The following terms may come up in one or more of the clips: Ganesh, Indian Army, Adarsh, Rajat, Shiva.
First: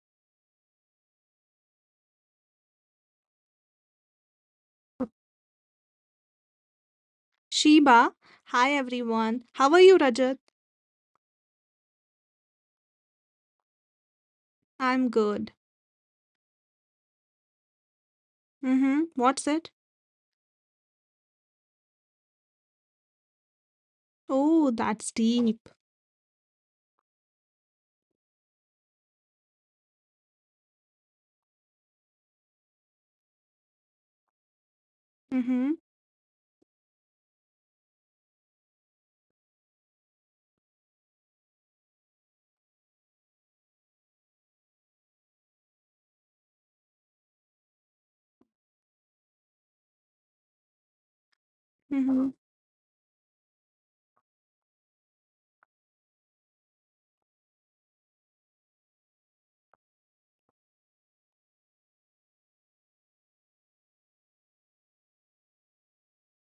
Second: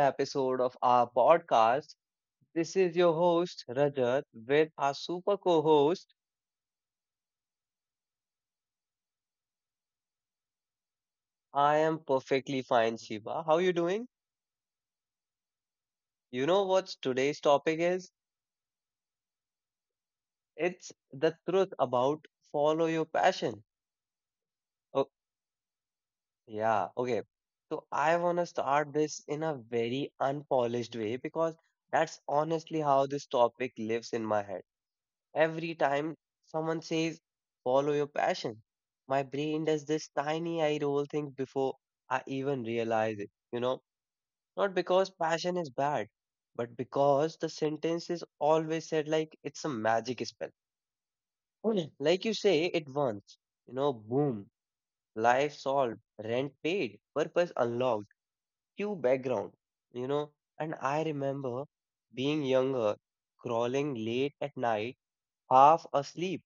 episode of our podcast. This is your host, Rajat, with our super co-host. Sheba. Hi everyone. How are you, Rajat? I am perfectly fine, Shiva. How you doing? I'm good. You know what today's topic is? Mm-hmm. What's it? It's the truth about follow your passion. Oh, Oh, that's deep. yeah. Okay. So I want to start this in a very unpolished way because that's honestly how this topic lives in my head. Mm-hmm. Every time someone says, follow your passion, my brain does this tiny eye roll thing before I even realize it. Not because passion is bad, but because the sentence is always said like it's a magic spell. Mm. Like Mm-hmm. you say it once, boom, life solved, rent paid, purpose unlocked, cue background, you know. And I remember being younger, crawling late at night half asleep,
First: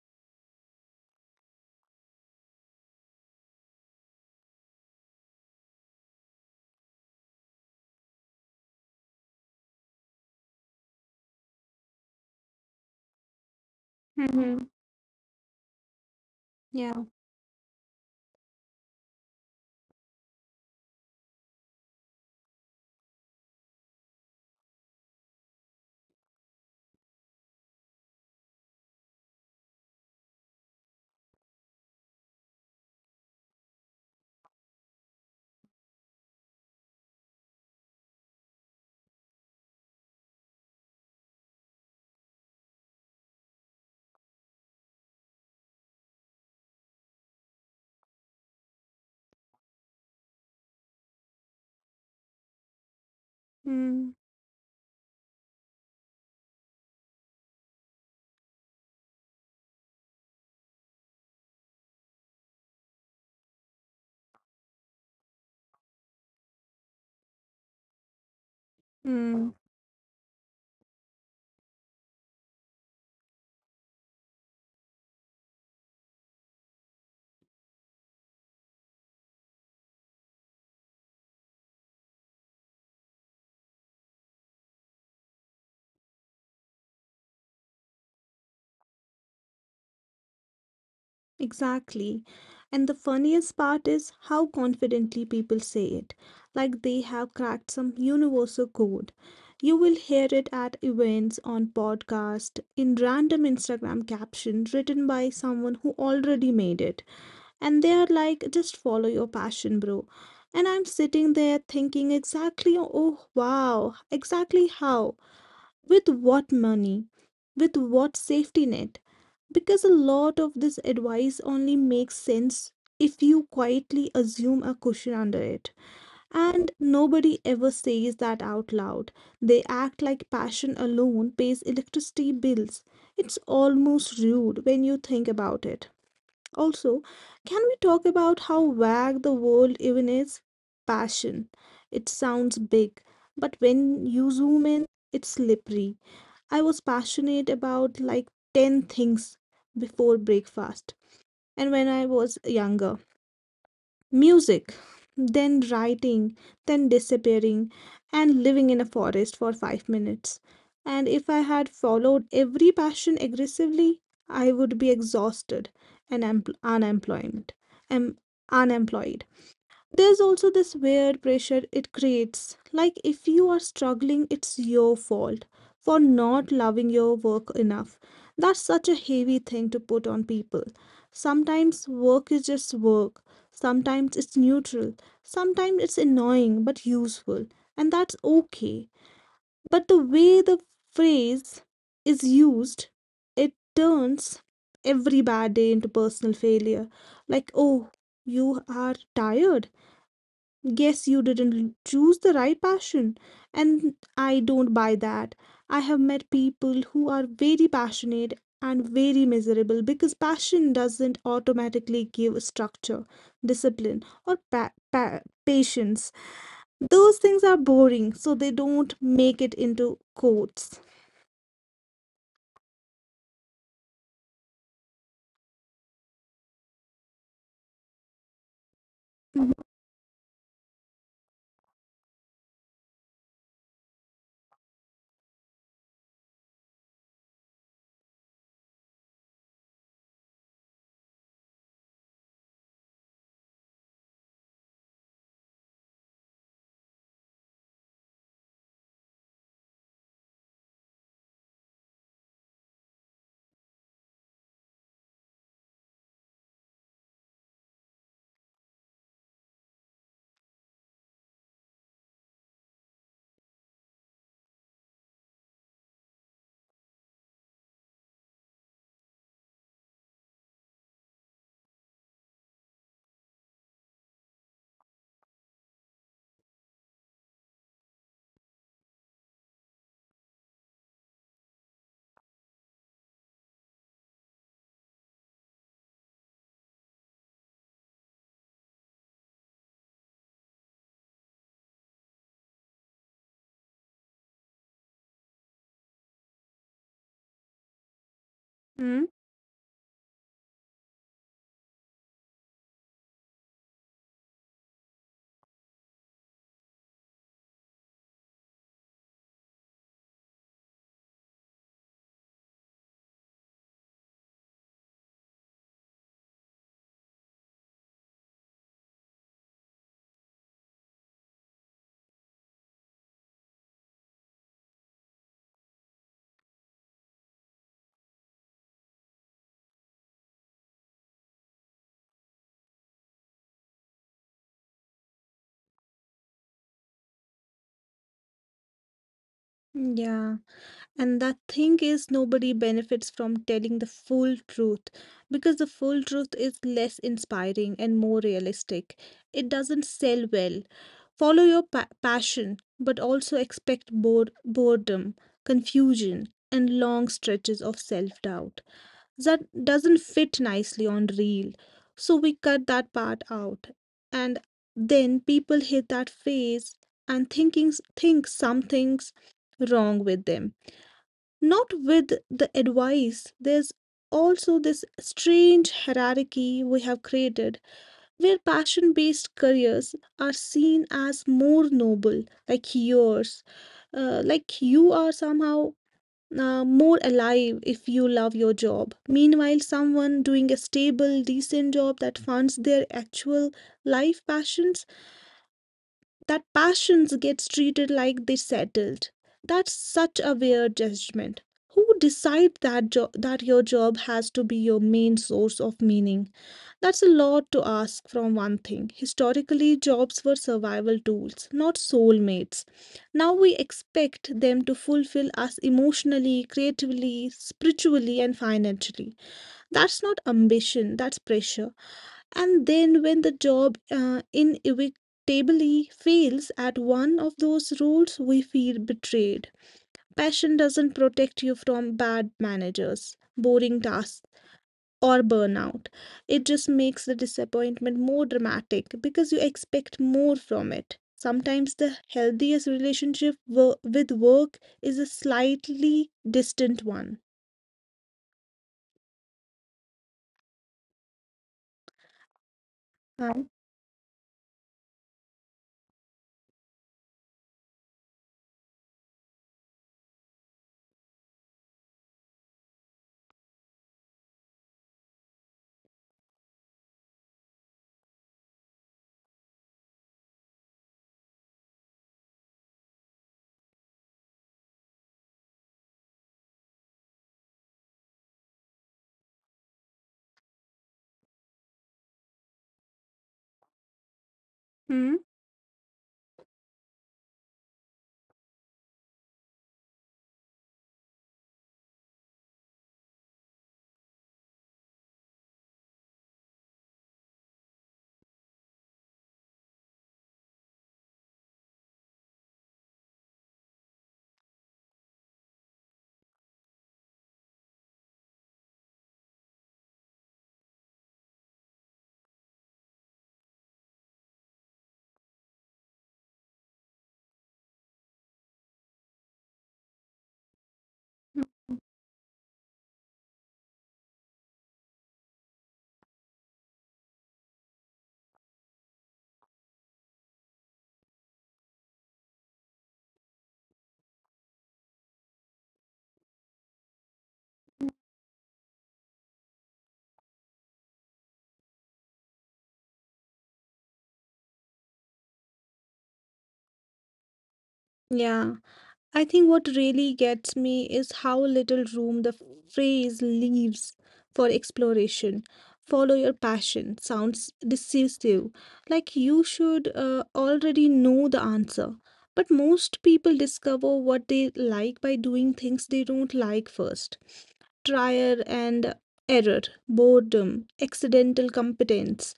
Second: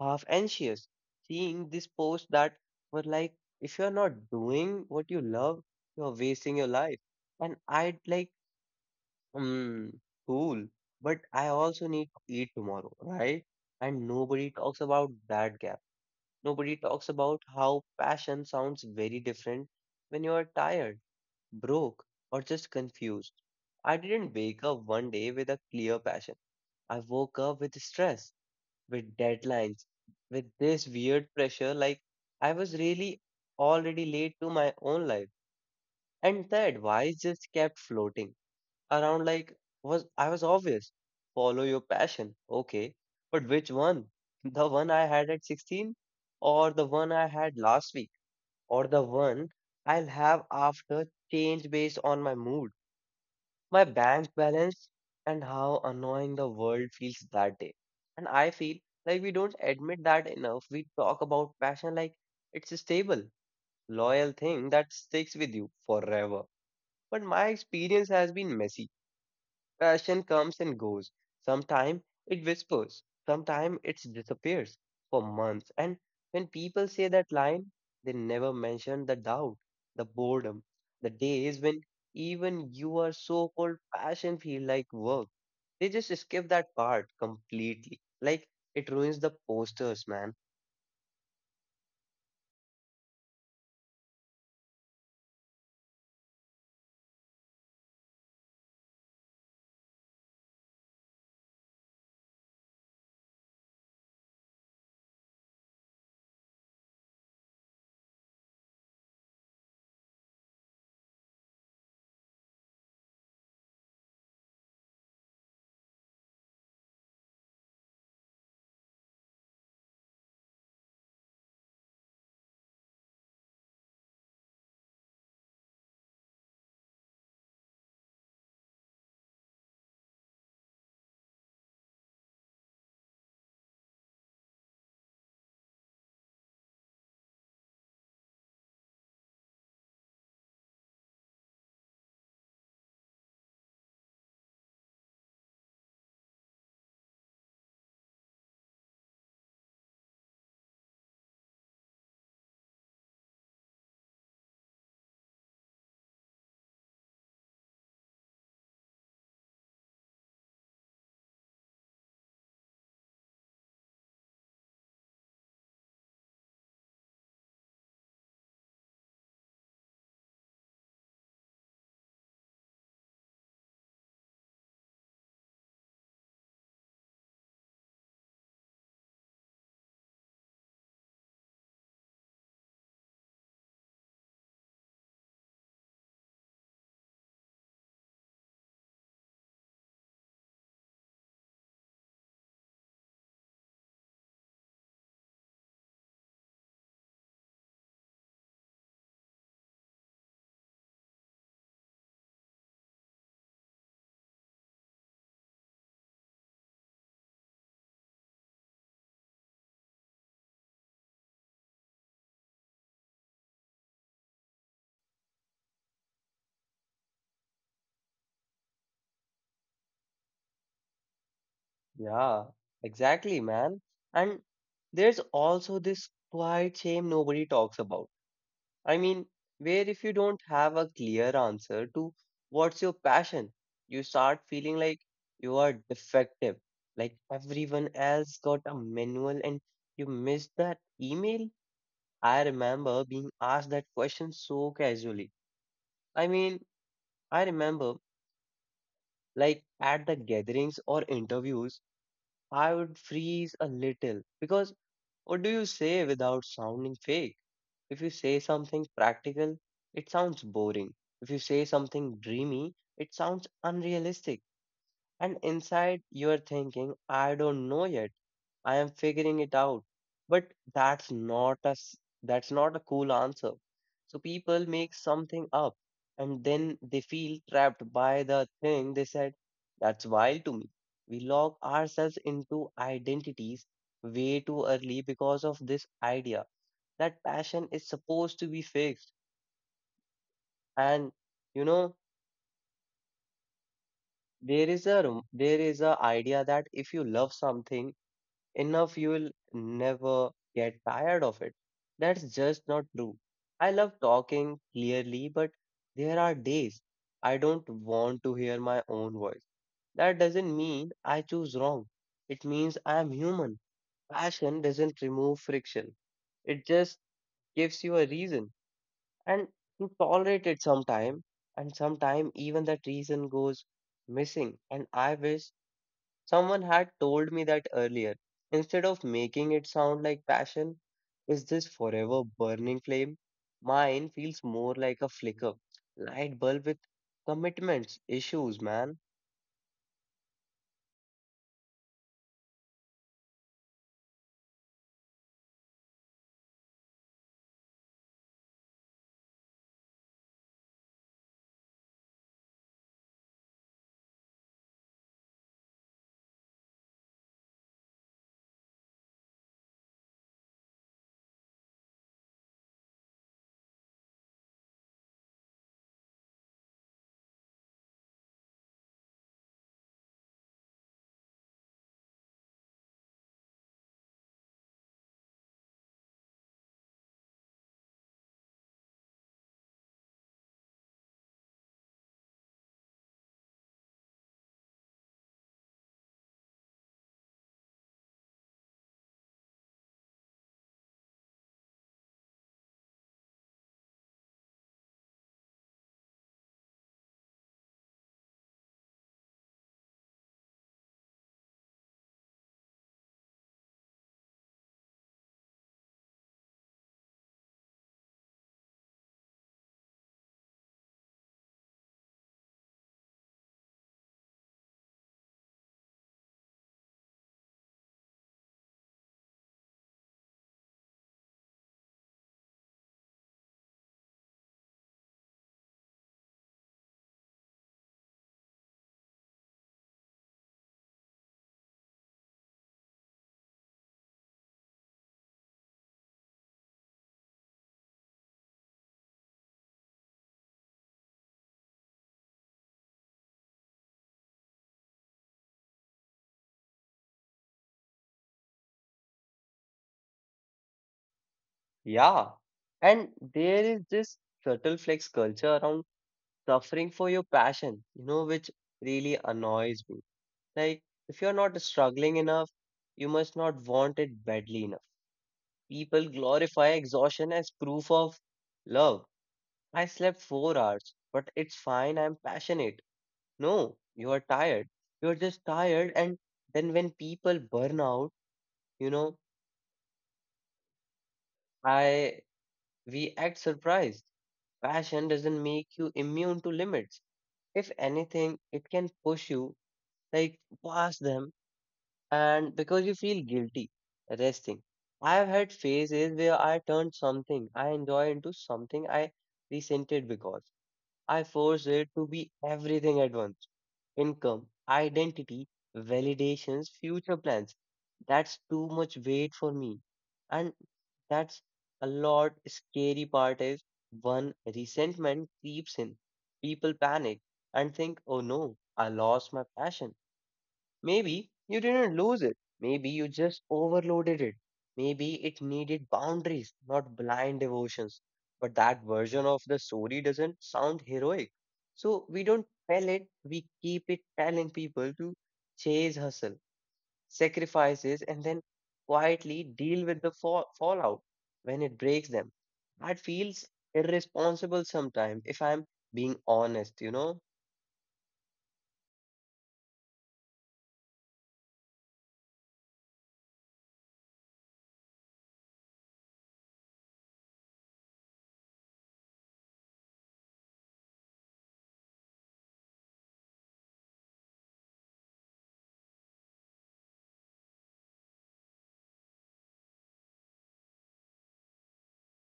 half anxious, seeing this post that were like, if you're not doing what you love, you're wasting your life. And I'd like, hmm, cool, but I also need to eat tomorrow, right? And nobody Mm-hmm. talks about that gap. Nobody Yeah. talks about how passion sounds very different when you are tired, broke, or just confused. I didn't wake up one day with a clear passion. I woke up with stress with deadlines, with this weird pressure, like I was really already late to my own life. And the advice just kept floating around like was I was obvious. Follow your passion. Okay. But which one? The one I had at 16 or the one I had last week or the one I'll have after change based on my mood? My bank balance and how annoying the world feels that day. And I feel like we don't admit that enough. We talk about passion like it's a stable, loyal thing that sticks with you forever. But my experience has been messy. Mm-hmm. Passion comes and goes. Sometimes it whispers, sometimes it disappears for months. And when people say that line, they never mention the doubt, the boredom, the days when even you are so called passion feel like work. They just skip that part completely. Like it ruins the posters, man. Exactly. And the funniest part is how confidently people say it, like they have cracked some universal code. You will hear it at events, on podcast, in random Instagram captions written by someone who already made it. And they are like, just follow your passion, bro. And I'm sitting there thinking, exactly, oh wow, exactly how? With what money? With what safety net? Because a lot of this advice only makes sense if you quietly assume a cushion under it, and nobody ever says that out loud. They act like passion alone pays electricity bills. It's almost rude when you think about it. Also, can we talk about how vague the world even is? Passion. It sounds big, but when you zoom in, it's slippery. I was passionate about like 10 things before breakfast, and when I was younger, music, then writing, then disappearing and living in a forest for 5 minutes. And if I had followed every passion aggressively, I would be exhausted and empl- unemployment. Um, unemployed. There's also this weird pressure it creates. Like, if you are struggling, it's your fault for not loving your work enough. That's such a heavy thing to put on people. Sometimes work is just work, sometimes it's neutral, sometimes it's annoying but useful, and that's okay. But the way the phrase is used, it turns every bad day into personal failure. Like, oh, you are tired. Guess you didn't choose the right passion. And I don't buy that. I have met people who are very passionate and very miserable because passion doesn't automatically give structure, discipline, or patience. Those things are boring, so they don't make it into quotes. Yeah, exactly, man. And there's also this quiet shame nobody talks about. I mean, where if you don't have a clear answer to what's your passion, you start feeling like you are defective, like everyone else got a manual and you missed that email. I remember being asked that question so casually. I mean, I remember like at the gatherings or interviews, I would freeze a little because what do you say without sounding fake? If you say something practical, it sounds boring. If you say something dreamy, it sounds unrealistic. And inside, you're thinking, I don't know yet. I am figuring it out. But that's not a, s- that's not a cool answer. So people make something up and then they feel trapped by the thing they said. That's wild to me. We lock ourselves into identities way too early because of this idea that passion is supposed to be fixed, and you know there is a idea that if you love something Hmm? enough you will never get tired of it. That's just not true. I love talking clearly, but there are days I don't want to hear my own voice. That doesn't mean I choose wrong. It means I am human. Passion doesn't remove friction. It just gives you a reason, and you tolerate it sometime, and sometime even that reason goes missing, and I wish someone had told me that earlier. Instead of making it sound like passion, is this forever burning flame? Mine feels more like a flicker, light bulb with commitments, issues, man. Yeah, and the thing is, nobody benefits from telling the full truth because the full truth is less inspiring and more realistic. It doesn't sell well. Follow your pa passion, but also expect boredom, confusion, and long stretches of self-doubt. That doesn't fit nicely on reel, so we cut that part out. And then people hit that phase and think something's wrong with them, not with the advice. There's also this strange hierarchy we have created where passion based careers are seen as more noble, like yours, like you are somehow more alive if you love your job. Meanwhile, someone doing a stable, decent job that funds their actual life passions, that passions gets treated like they settled. That's such a weird judgment. Who decide that that your job has to be your main source of meaning? That's a lot to ask from one thing. Historically, jobs were survival tools, not soulmates. Now we expect them to fulfill us emotionally, creatively, spiritually, and financially. That's not ambition, that's pressure. And then when the job inevitably fails at one of those roles, we feel betrayed. Passion doesn't protect you from bad managers, boring tasks, or burnout. It just makes the disappointment more dramatic because you expect more from it. Sometimes the healthiest relationship with work is a slightly distant one. Yeah. And Right. there is this subtle flex culture around suffering for your passion, which really annoys me. Like, if you're not struggling enough, you must not want it badly enough. People glorify exhaustion as proof of love. I slept 4 hours, but it's fine. I'm passionate. No, you are tired. You're just tired. And then when people burn out, you know, I we act surprised. Passion Hmm? doesn't make you immune to limits. If anything, it can push you like past them, and because you feel guilty resting. I've had phases where I turned something I enjoy into something I resented because I forced it to be everything at once, income, identity, validations, future plans. That's too much weight for me. And that's a lot scary part is one resentment creeps in. People panic and think, oh no, I lost my passion. Maybe Hmm. you didn't lose it. Maybe you just overloaded it. Maybe it needed boundaries, not blind devotions. But that version of the story doesn't sound heroic. So we don't tell it, we keep it telling people to chase hustle, sacrifices, and then quietly deal with the fallout when it breaks them. That feels irresponsible sometimes, if I'm being honest, you know? Yeah. I think what really gets me is how little room the phrase leaves for exploration. Follow your passion sounds decisive, like you should already know the answer. But most people discover what they like by doing things they don't like first. Trial and error, boredom, accidental competence.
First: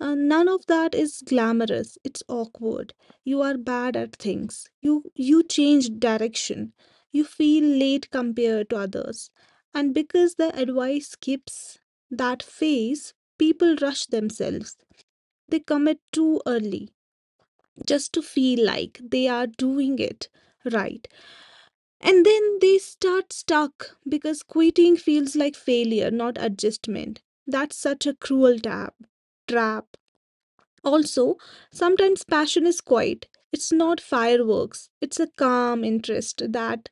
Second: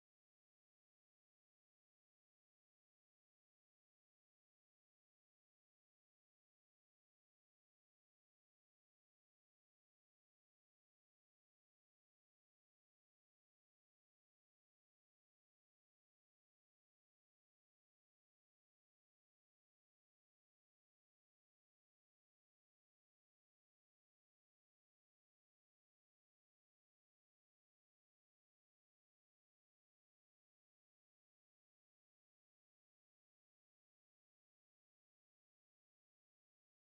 None of that is glamorous. It's awkward. You are bad at things. You change direction. You feel late compared to others. And because the advice skips that phase, people rush themselves. They commit too early just to feel like they are doing it right. And then they start stuck because quitting feels like failure, not adjustment. That's such a trap. Also, sometimes passion is quiet. It's not fireworks. It's a calm interest that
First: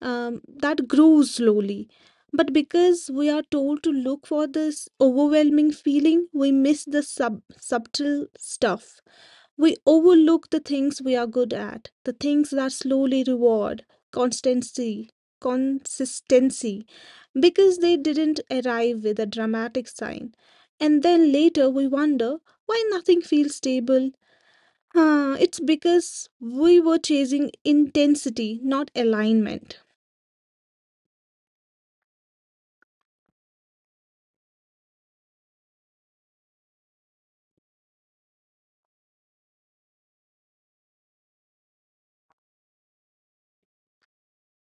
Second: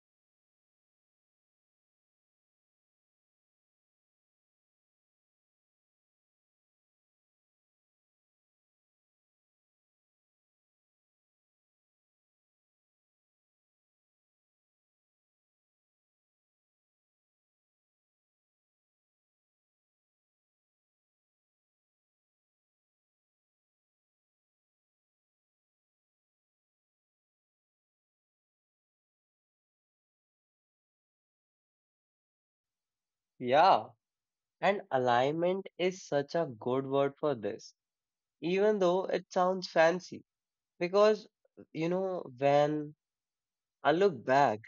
grows slowly. But because we are told to look for this overwhelming feeling, we miss the subtle stuff. We overlook the things we are good at, the things that slowly reward, constancy, consistency, because they didn't arrive with a dramatic sign. And then later we wonder why nothing feels stable. Huh, it's because we were chasing intensity, not alignment. Yeah. And alignment is such a good word for this, even though it sounds fancy. Because, when I look back,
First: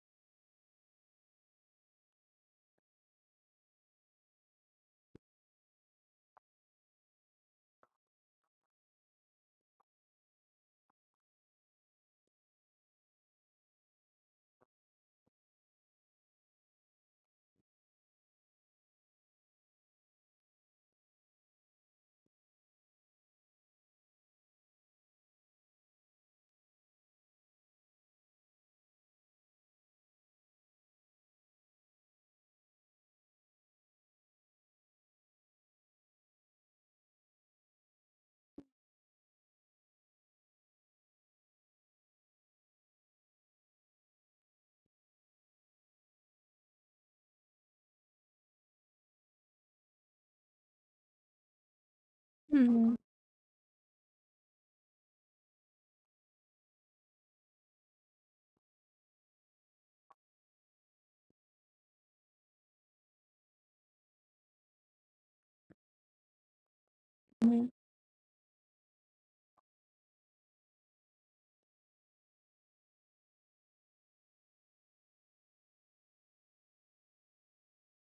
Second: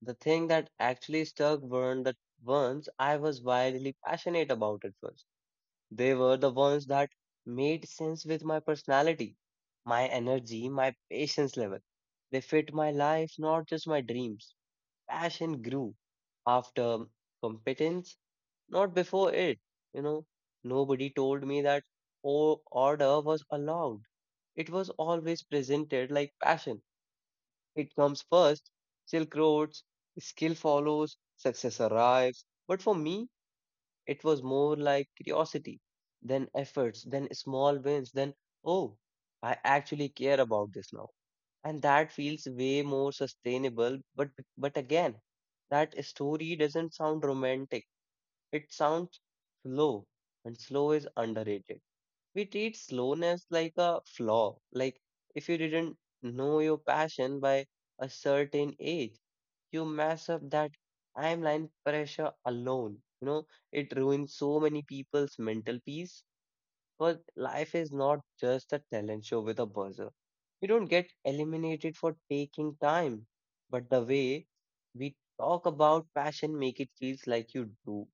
the thing that actually stuck weren't the ones I was wildly passionate about at first. They were the ones that made sense with my personality, my energy, my patience level. They fit my life, not just my dreams. Passion grew after competence not before it, you know. Nobody told me that o- order was allowed. It was always presented like passion. It comes first, silk roads, skill follows, success arrives. But for me, it was more like curiosity, then efforts, then small wins, then, oh, I actually care about this now. And that feels way more sustainable. But again, that story doesn't sound romantic. It sounds slow, and slow is underrated. We treat Hmm. slowness like a flaw, like if you didn't know your passion by a certain age, you mess up that timeline pressure alone. It ruins so many people's mental peace because life Hmm. is not just a talent show with a buzzer. You don't get eliminated for taking time, but the way we talk about passion make it feels like you do.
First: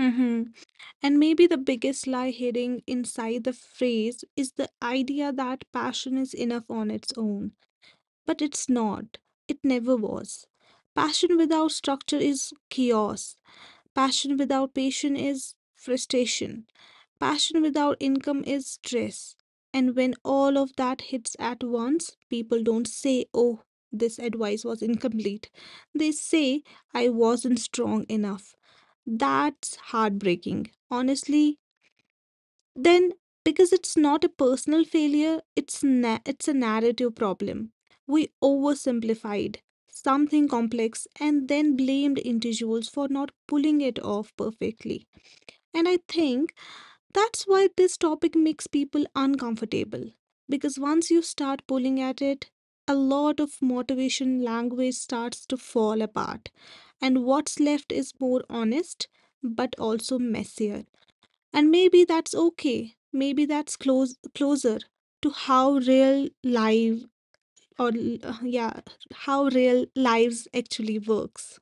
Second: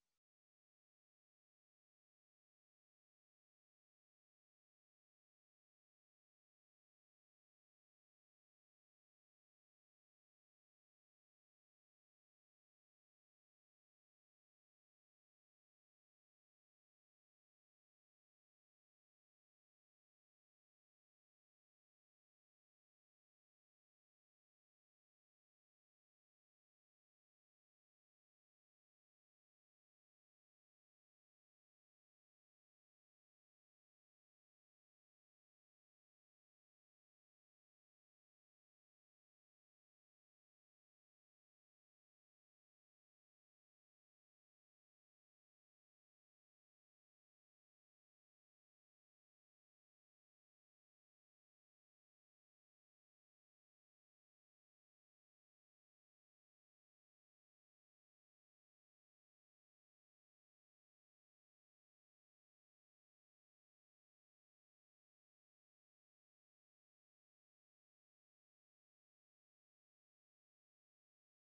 Mm-hmm. And maybe the biggest lie hidden inside the phrase is the idea that passion is enough on its own. But it's not. It never was. Passion without structure is chaos. Passion without patience is frustration. Passion without income is stress. And when all of that hits at once, people don't say, oh, this advice was incomplete. They say, I wasn't strong enough. That's heartbreaking. Honestly, then, because it's not a personal failure, it's it's a narrative problem. We oversimplified something complex and then blamed individuals for not pulling it off perfectly. And I think that's why this topic makes people uncomfortable. Because once you start pulling at it, a lot of motivation language starts to fall apart. And what's left is more honest, but also messier. And maybe that's okay. Maybe that's closer to how real life or l- yeah, how real lives actually works.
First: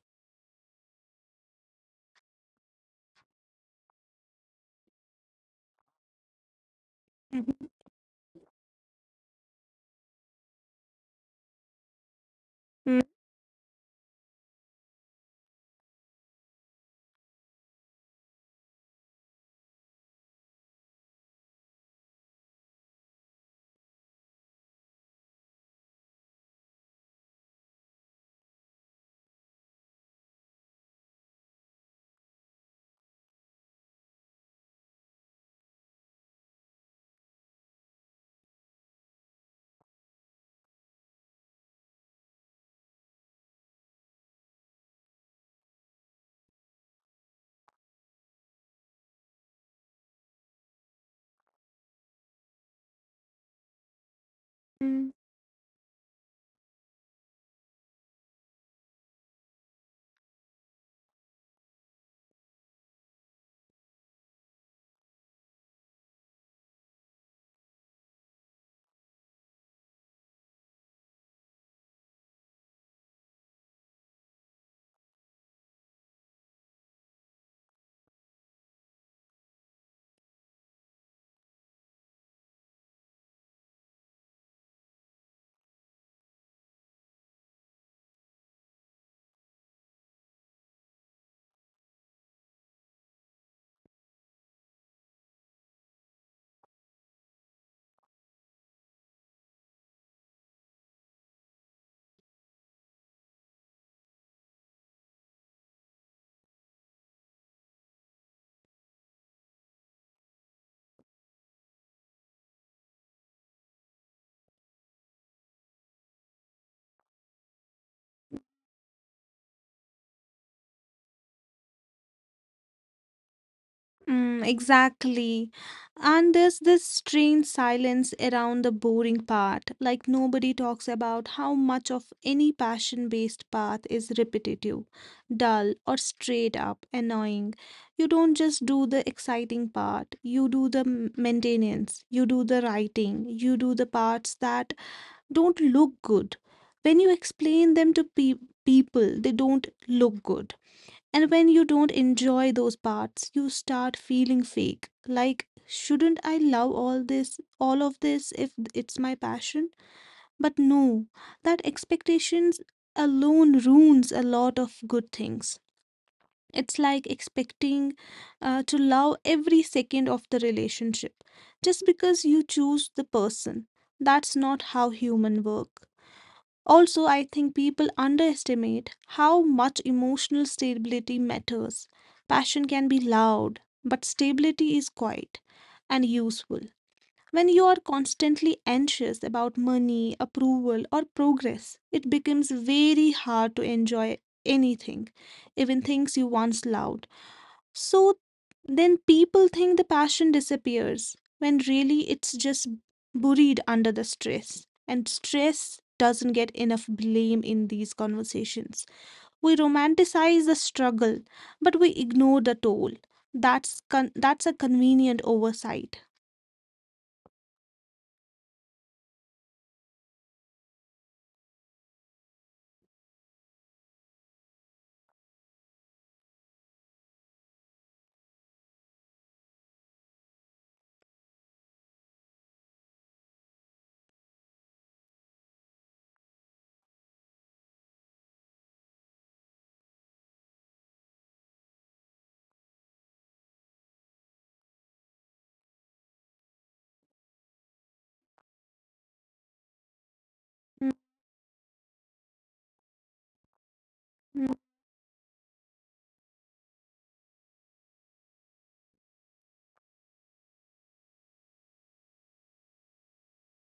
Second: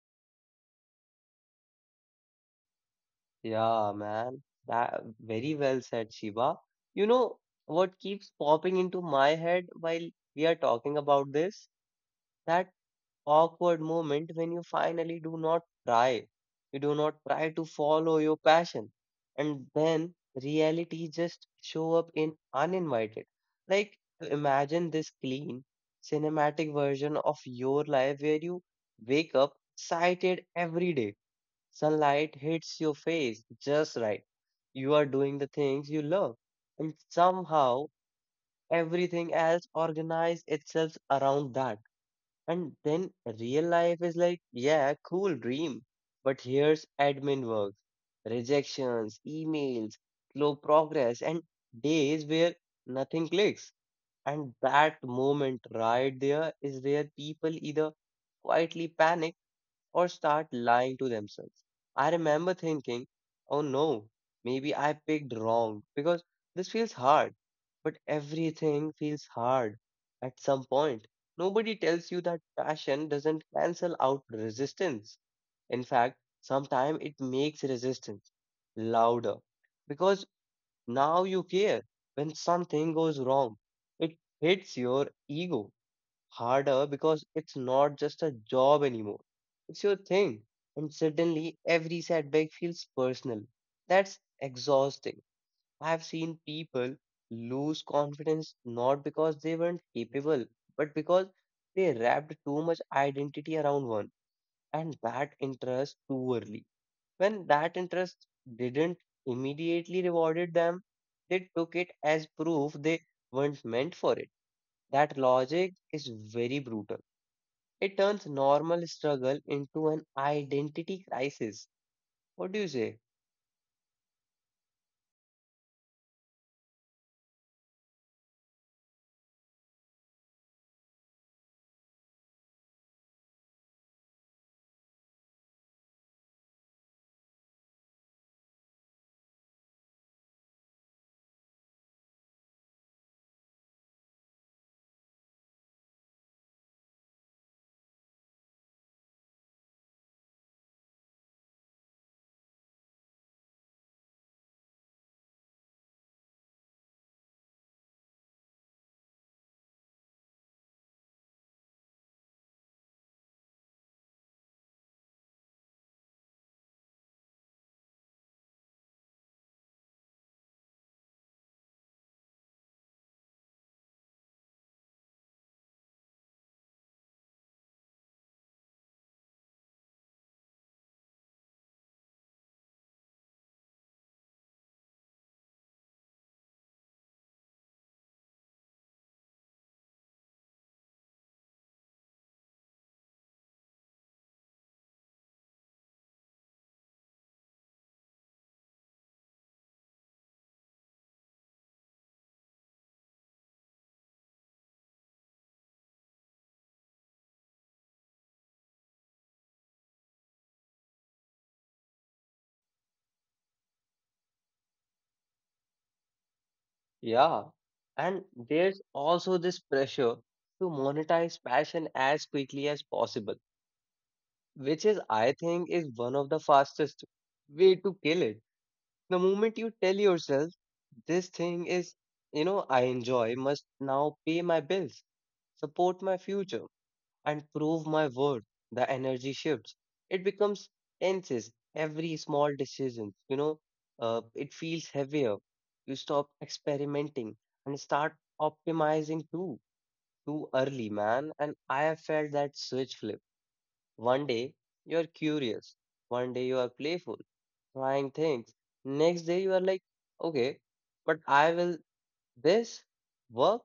Yeah, man. That very well said, Shiva. You know what keeps popping into my head while we are talking about this? That Mhm. awkward moment when you finally do not try. You do not try to follow your passion. And then reality just show up in uninvited. Like imagine this clean cinematic version of your life where you wake up excited every day. Sunlight hits your face just right. You are doing the things you love, and somehow everything else organizes itself around that. And then real life is like, yeah, cool dream. But here's admin work, rejections, emails, slow progress, and days where nothing clicks. And that Mm. moment right there is where people either quietly panic or start lying to themselves. I remember thinking, oh no, maybe I picked wrong because this feels hard. But everything feels hard at some point. Nobody tells you that passion doesn't cancel out resistance. In fact, sometimes it makes resistance louder because now you care when something goes wrong. It hits your ego harder because it's not just a job anymore. It's your thing. And suddenly every setback feels personal. That's exhausting. I've seen people lose confidence not because they weren't capable, but because they wrapped too much identity around one and that interest too early. When that interest didn't immediately rewarded them, they took it as proof they weren't meant for it. That logic is very brutal. It turns normal struggle into an identity crisis. What do you say? Mm, exactly. And there's this strange silence around the boring part. Like nobody talks about how much of any passion-based path is repetitive, dull, or straight up annoying. You don't just do the exciting part, you do the maintenance, you do the writing, you do the parts that don't look good. When you explain them to pe people, they don't look good. And when you don't enjoy those parts, you start feeling fake. Like, shouldn't I love all of this if it's my passion? But no, that expectations alone ruins a lot of good things. It's like expecting to love every second of the relationship just because you choose the person. That's not how human work. Also, I think people underestimate how much emotional stability matters. Passion can be loud, but stability is quiet and useful. When you are constantly anxious about money, approval, or progress, it becomes very hard to enjoy anything, even things you once loved. So then people think the passion disappears when really it's just buried under the stress. And stress doesn't get enough blame in these conversations. We romanticize the struggle, but we ignore the toll. That's that's a convenient oversight. Yeah. And there's also this pressure to monetize passion as quickly as possible, which is, I think, is one of the fastest way to kill it. The moment you tell yourself, this thing is, I enjoy, must now pay my bills, support my future, and prove my word. The energy shifts. It becomes tenses. Every small decision, it feels heavier. You stop experimenting and start optimizing too early, man. And I have felt that switch flip. One day Mhm. you are curious, one day you are playful, trying things. Next day you are like, okay, but I will this work?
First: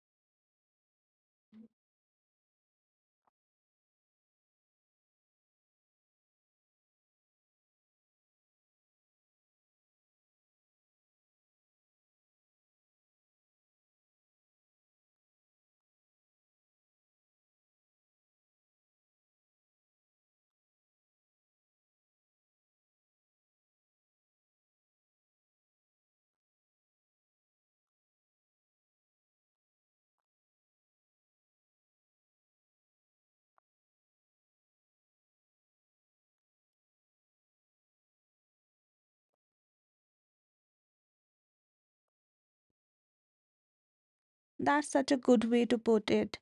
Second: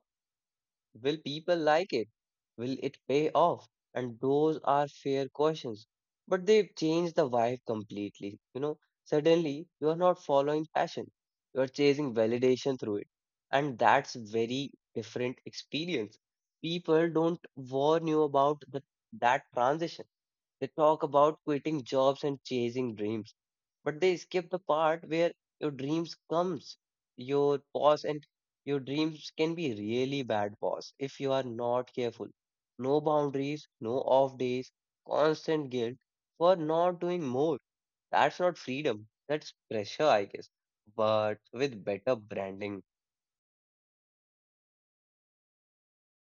Will people like it? Will it pay off? And those are fair questions. But they change the vibe completely. Suddenly you are not following passion, you are chasing validation through it. And that's very different experience. People don't warn you about that transition. They talk about quitting jobs and chasing dreams, but they skip the part where your dreams comes your pause, and your dreams can be really bad boss if you are not careful. No boundaries, no off days, constant guilt for not doing more. That's not freedom, that's pressure, I guess, but with better branding. That's such a good way to put it.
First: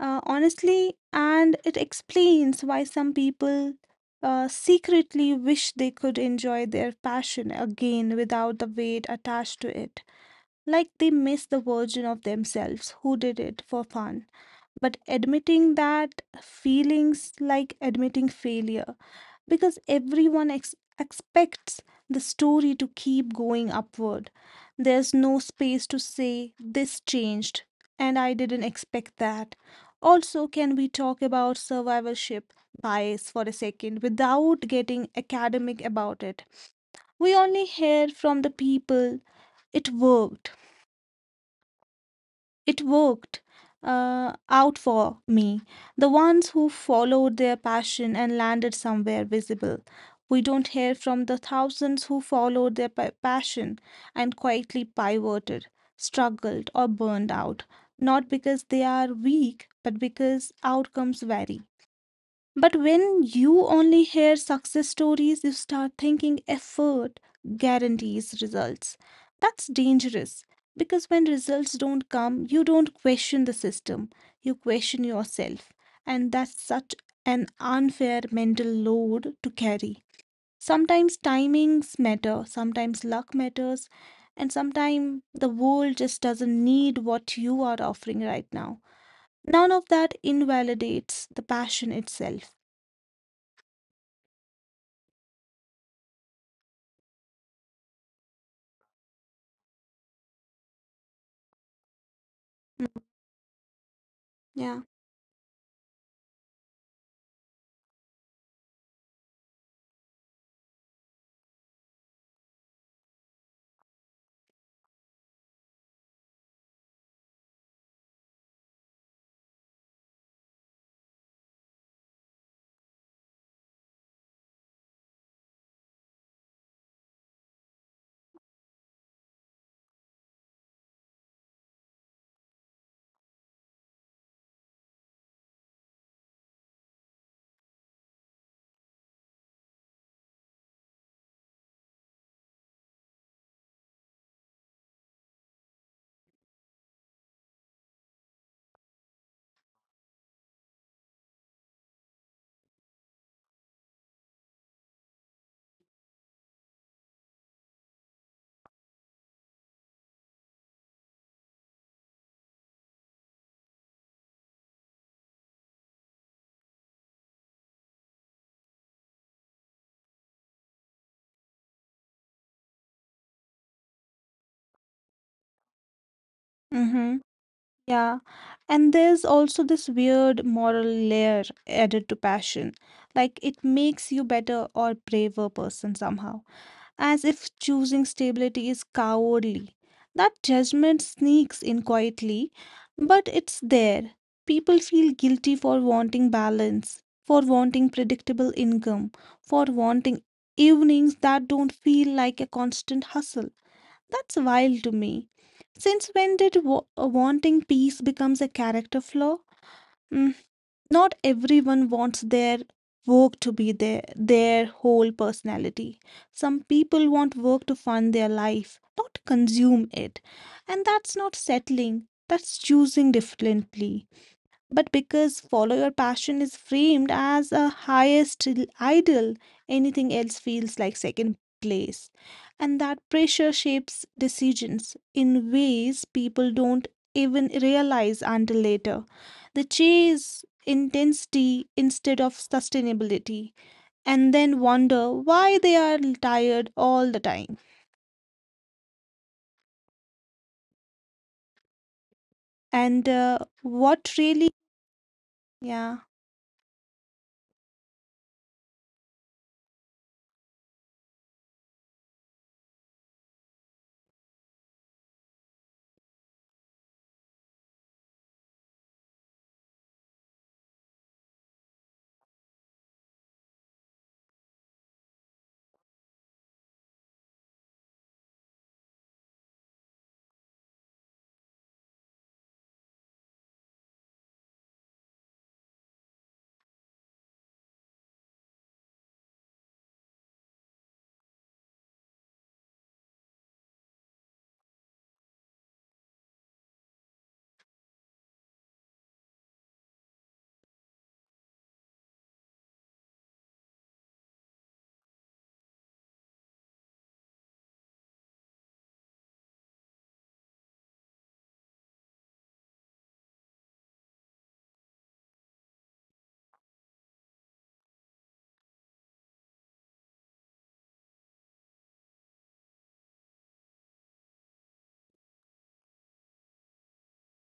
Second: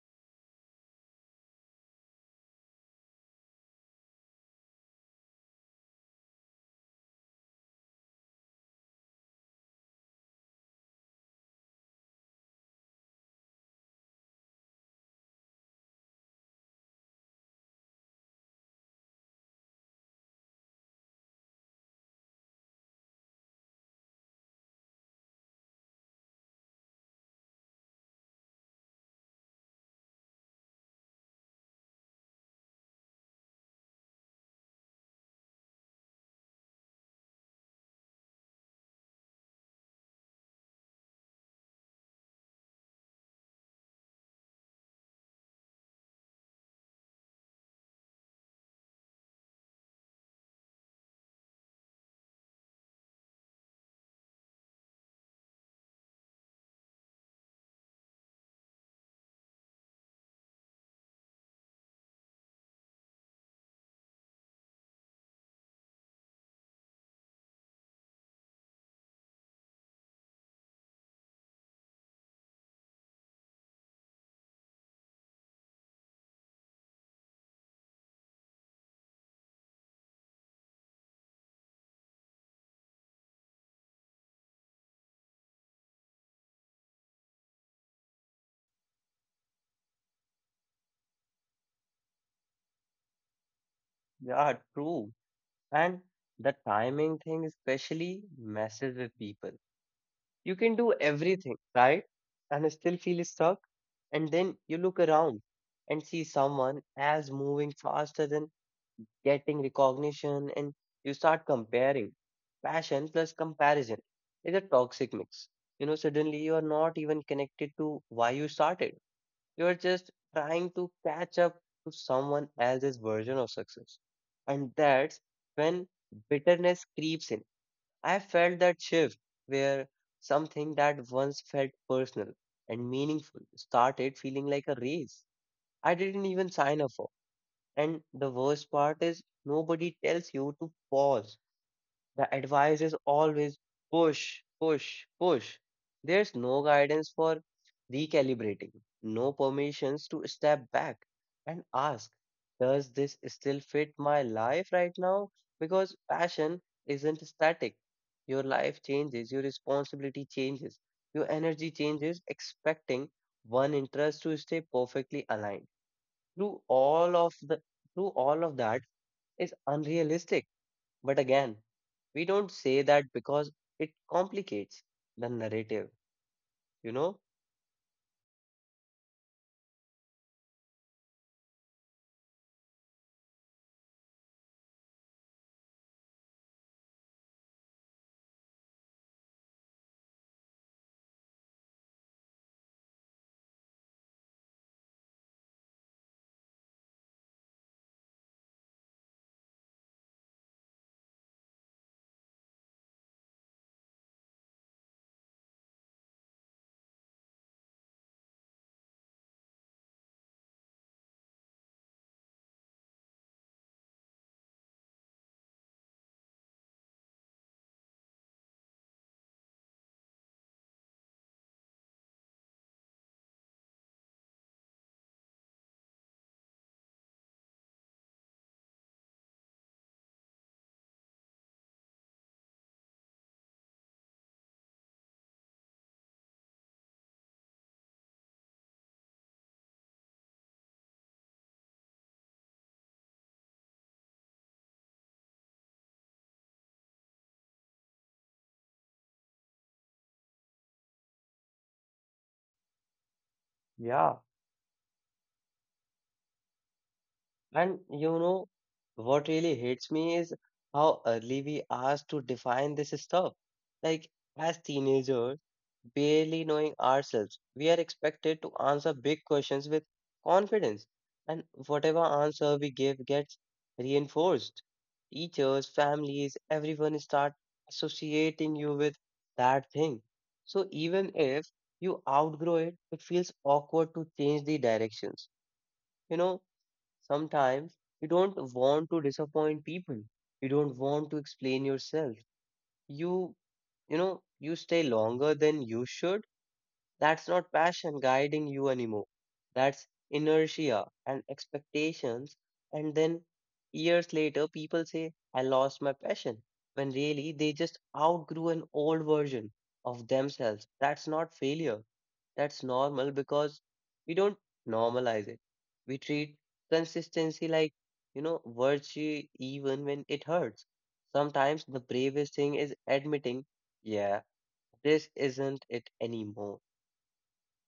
Honestly, and it explains why some people secretly wish they could enjoy their passion again without the weight attached to it. Like they miss the version of themselves who did it for fun. But admitting that feelings like admitting failure because everyone expects the story to keep going upward. There's no space to say, this changed, and I didn't expect that. Also, can we talk about survivorship bias for a second without getting academic about it? We only hear from the people, it worked. It worked out for me. The ones who followed their passion and landed somewhere visible. We don't hear from the thousands who followed their passion and quietly pivoted, struggled, or burned out, not because they are weak, but because outcomes vary. But when you only hear success stories, you start thinking effort guarantees results. That's dangerous because when results don't come, you don't question the system, you question yourself. And that's such an unfair mental load to carry. Sometimes timings matter, sometimes luck matters, and sometimes the world just doesn't need what you are offering right now. None of that invalidates the passion itself. Yeah, true. And the timing thing especially messes with people. You can do everything, right? And still feel stuck. And then you Yeah. look around and see someone as moving faster than getting recognition, and you start comparing. Passion plus comparison is a toxic mix. Suddenly you are not even connected to why you started. You are just trying to catch up to someone else's version of success. And that's when bitterness creeps in. I felt that shift where something that once felt personal and meaningful started feeling like a race I didn't even sign up for. And the worst part is nobody tells you to pause. The advice is always push, push, push. There's no guidance for recalibrating, no permissions to step back and ask, does this still fit my life right now? Because passion isn't static. Your life changes, your responsibility changes, your energy changes, expecting one interest to stay perfectly aligned. Through all of the through all of that is unrealistic. But again, we don't say that because it complicates the narrative, you know? Mm-hmm. Yeah. And there's also this weird moral layer added to passion. Like it makes you better or braver person somehow, as if choosing stability is cowardly. That judgment sneaks in quietly, but it's there. People feel guilty for wanting balance, for wanting predictable income, for wanting evenings that don't feel like a constant hustle. That's wild to me. Since when did wanting peace becomes a character flaw? Mm, not everyone wants their work to be their whole personality. Some people want work to fund their life, not consume it. And that's not settling, that's choosing differently. But because follow your passion is framed as a highest ideal, anything else feels like second place. And that pressure shapes decisions in ways people don't even realize until later. They chase intensity instead of sustainability and then wonder why they are tired all the time. And what Yeah, really, yeah. and what really hits me is how early we asked to define this stuff. Like, as teenagers, barely knowing ourselves, we are expected to answer big questions with confidence, and whatever answer we give gets reinforced. Teachers, families, everyone start associating you with that thing. So even if you outgrow it, it feels awkward to change the directions. You know, Sometimes you don't want to disappoint people, you don't want to explain yourself. You you know you stay longer than you should. That's not passion guiding you anymore. That's inertia and expectations. And then years later, people say, I lost my passion. When really, they just outgrew an old version of themselves. That's not failure. That's normal because we don't normalize it. We treat consistency like, virtue even when it hurts. Sometimes the bravest thing is admitting, yeah, this isn't it anymore.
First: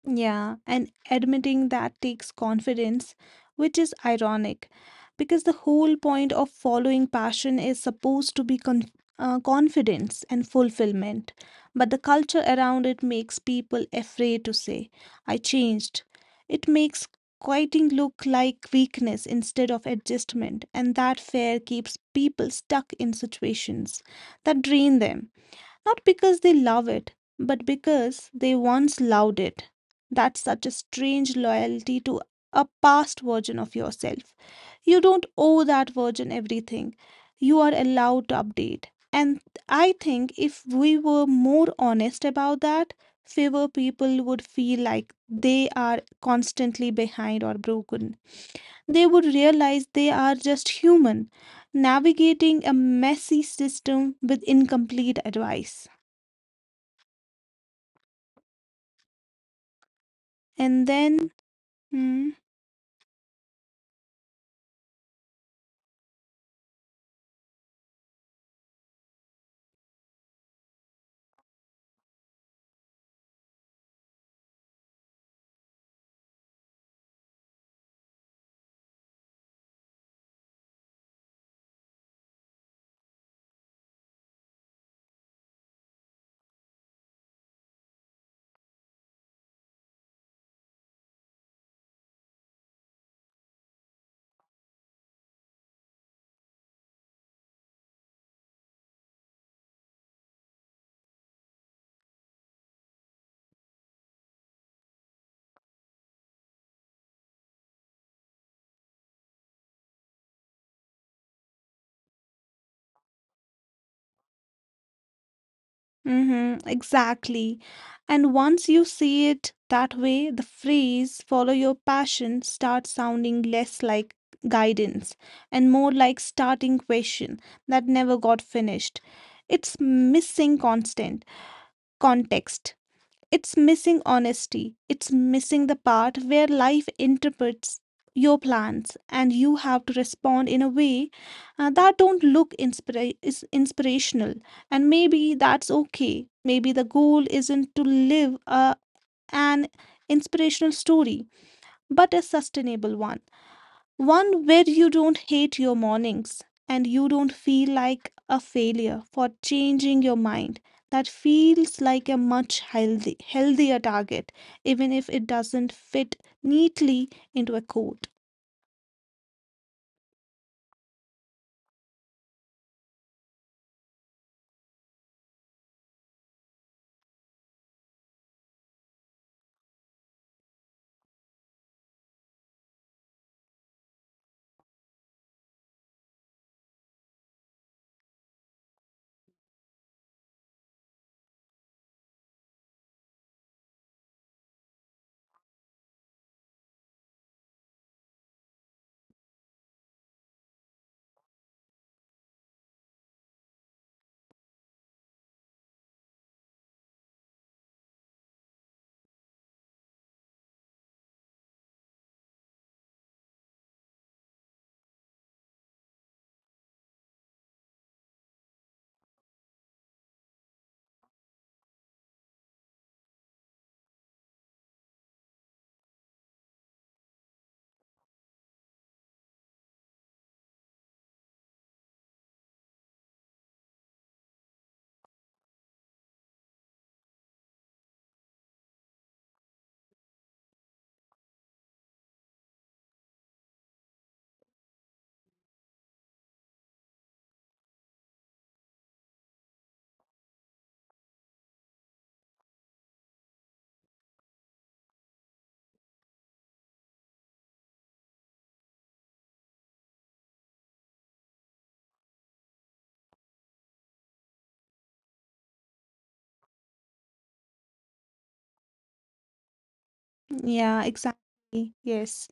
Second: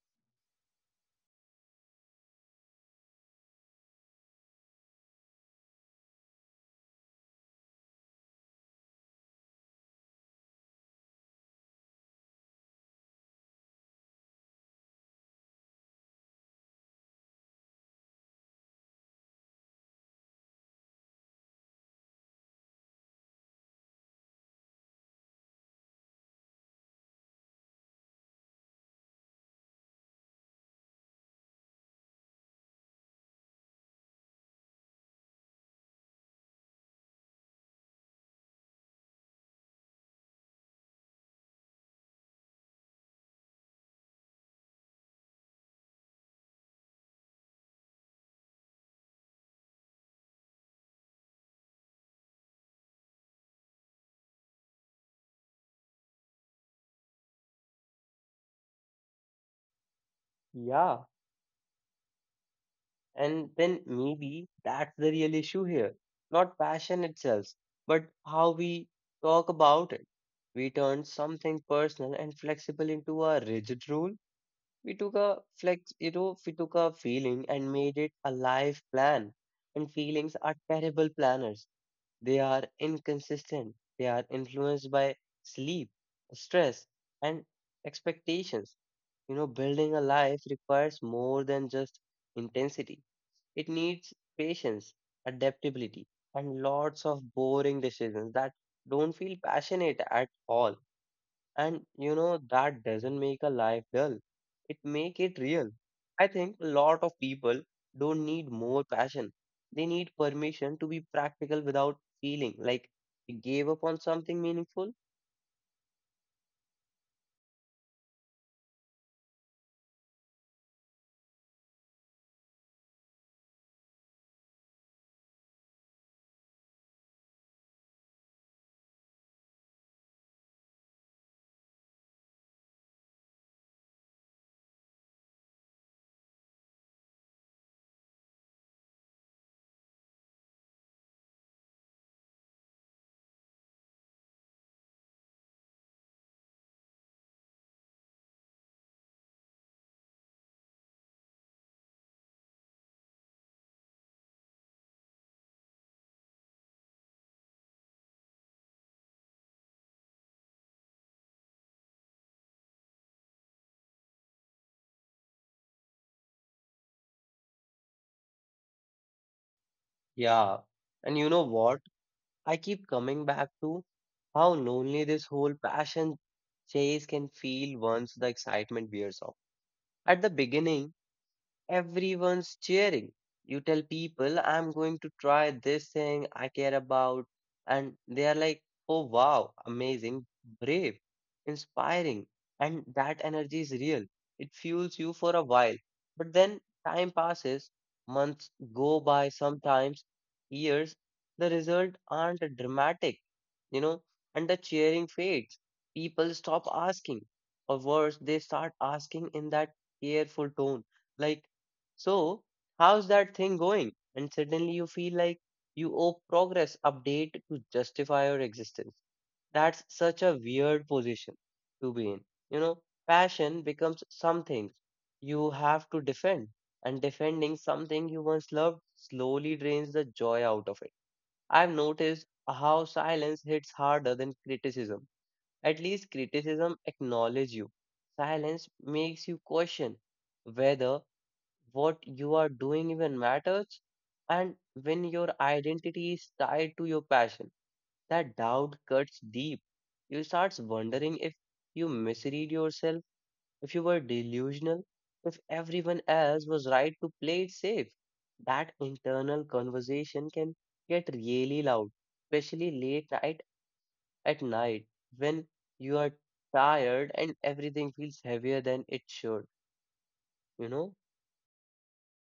Yeah, and admitting that takes confidence, which is ironic because the whole point of following passion is supposed to be confidence and fulfillment. But the culture around it makes people afraid to say, I changed. It makes quitting look like weakness instead of adjustment, and that fear keeps people stuck in situations that drain them. Not because they love it, but because they once loved it. That's such a strange loyalty to a past version of yourself. You don't owe that version everything. You are allowed to update. And I think if we were more honest about that, fewer people would feel like they are constantly behind or broken. They would realize they are just human, navigating a messy system with incomplete advice. And then, Yeah, mm, and then maybe that's the real issue here. Not passion itself, but how we talk about it. We turned something personal and flexible into a rigid rule. We took a flex, we took a feeling and made it a life plan. And feelings are terrible planners. They are inconsistent. They are influenced by sleep, stress, and expectations. Building a life requires more than just intensity. It needs patience, adaptability, and lots of boring decisions that don't feel passionate at all. And that doesn't make a life dull. It make it real. I think a lot of people don't need more passion. They need permission to be practical without feeling like they gave up on something meaningful. mm-hmm, exactly. And once you see it that way, the phrase follow your passion starts sounding less like guidance and more like starting question that never got finished. It's missing constant context. It's missing honesty. It's missing the part where life interprets your plans and you have to respond in a way that don't is inspirational. And maybe that's okay. Maybe the goal isn't to live an inspirational story but a sustainable one, one where you don't hate your mornings and you don't feel like a failure for changing your mind. That feels like a much healthier target, even if it doesn't fit neatly into a code. Yeah. And you know what? I keep coming back to how lonely this whole passion chase can feel once the excitement wears off. At the beginning, everyone's cheering. You tell people, I'm going to try this thing I care about. And they are like, oh, wow, amazing, brave, inspiring. And that energy is real. It fuels you for a while. But then time passes, months go by, sometimes years. The results aren't dramatic, you know, and the cheering fades. People stop asking. Or worse, they start asking in that careful tone like, so, how's that thing going? And suddenly you feel like you owe progress update to justify your existence. That's such a weird position to be in. You know, Passion becomes something you have to defend, and defending something you once loved slowly drains the joy out of it. I've noticed how silence hits harder than criticism. At least criticism acknowledges you. Silence makes you question whether what you are doing even matters, and when your identity is tied to your passion, that doubt cuts deep. You start wondering if you misread yourself, if you were delusional, if everyone else was right to play it safe. That internal conversation can get really loud, especially late night at night when you are tired and everything feels heavier than it should you Yeah, know exactly. Yes.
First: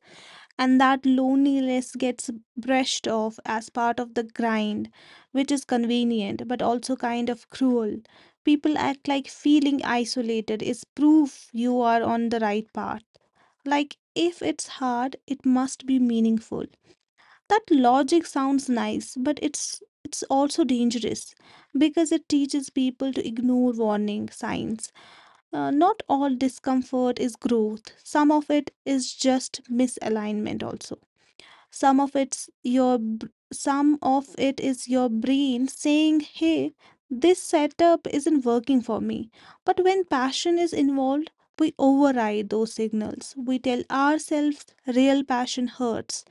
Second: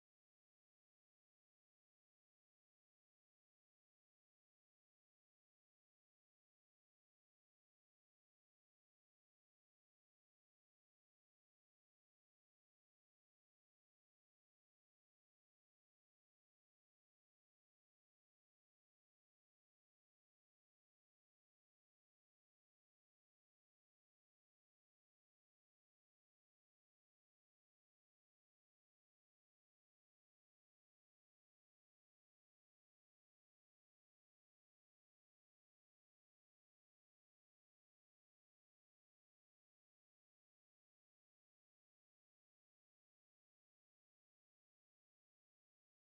And that loneliness gets brushed off as part of the grind, which is convenient but also kind of cruel. People act like feeling isolated is proof you are on the right path. Like, if it's hard, it must be meaningful. That logic sounds nice, but it's also dangerous because it teaches people to ignore warning signs. Not all discomfort is growth. Some of it is just misalignment. Also, some of some of it is your brain saying, hey, this setup isn't working for me. But when passion is involved, we override those signals. We tell ourselves real passion hurts,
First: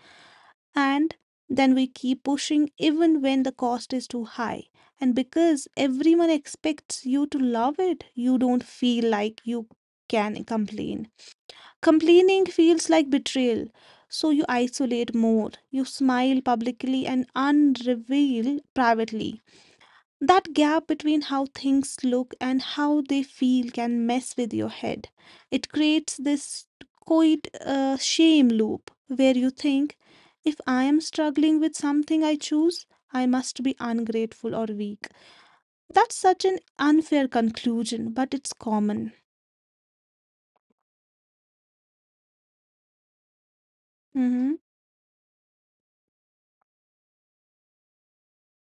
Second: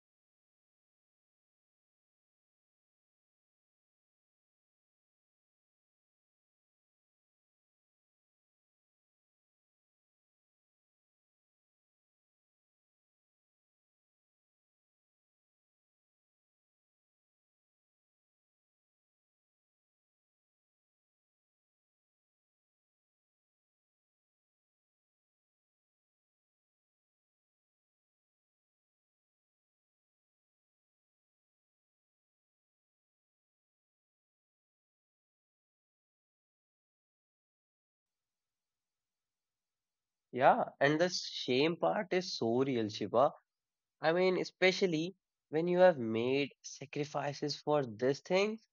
and then we keep pushing even when the cost is too high. And because everyone expects you to love it, you don't feel like you can complain. Complaining feels like betrayal, so you isolate more. You smile publicly and unreveal privately. That gap between how things look and how they feel can mess with your head. It creates this quiet shame loop where you think, if I am struggling with something I choose, I must be ungrateful or weak. That's such an unfair conclusion, but it's common. Yeah, and the shame part is so real, Shiva. I mean, Mm-hmm. especially when you have made sacrifices for this thing,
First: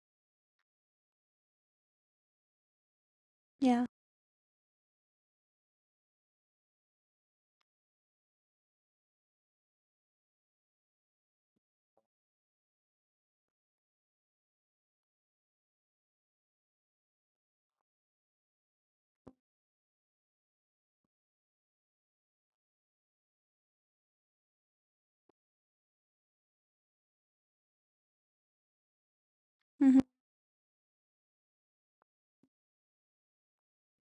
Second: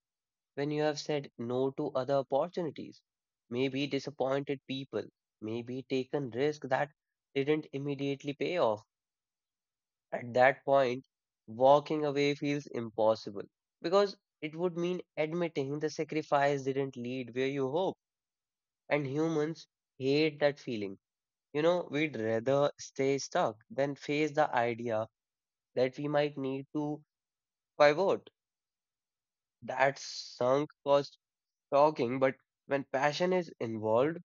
when you have said no to other opportunities, maybe Yeah. disappointed people, maybe taken risk that didn't immediately pay off. At that point, walking away feels impossible because it would mean admitting the sacrifice didn't lead where you hope, and humans hate that feeling. We'd rather stay stuck than face the idea that we might need to pivot. That Mm-hmm. sunk cost talking, but when passion is involved,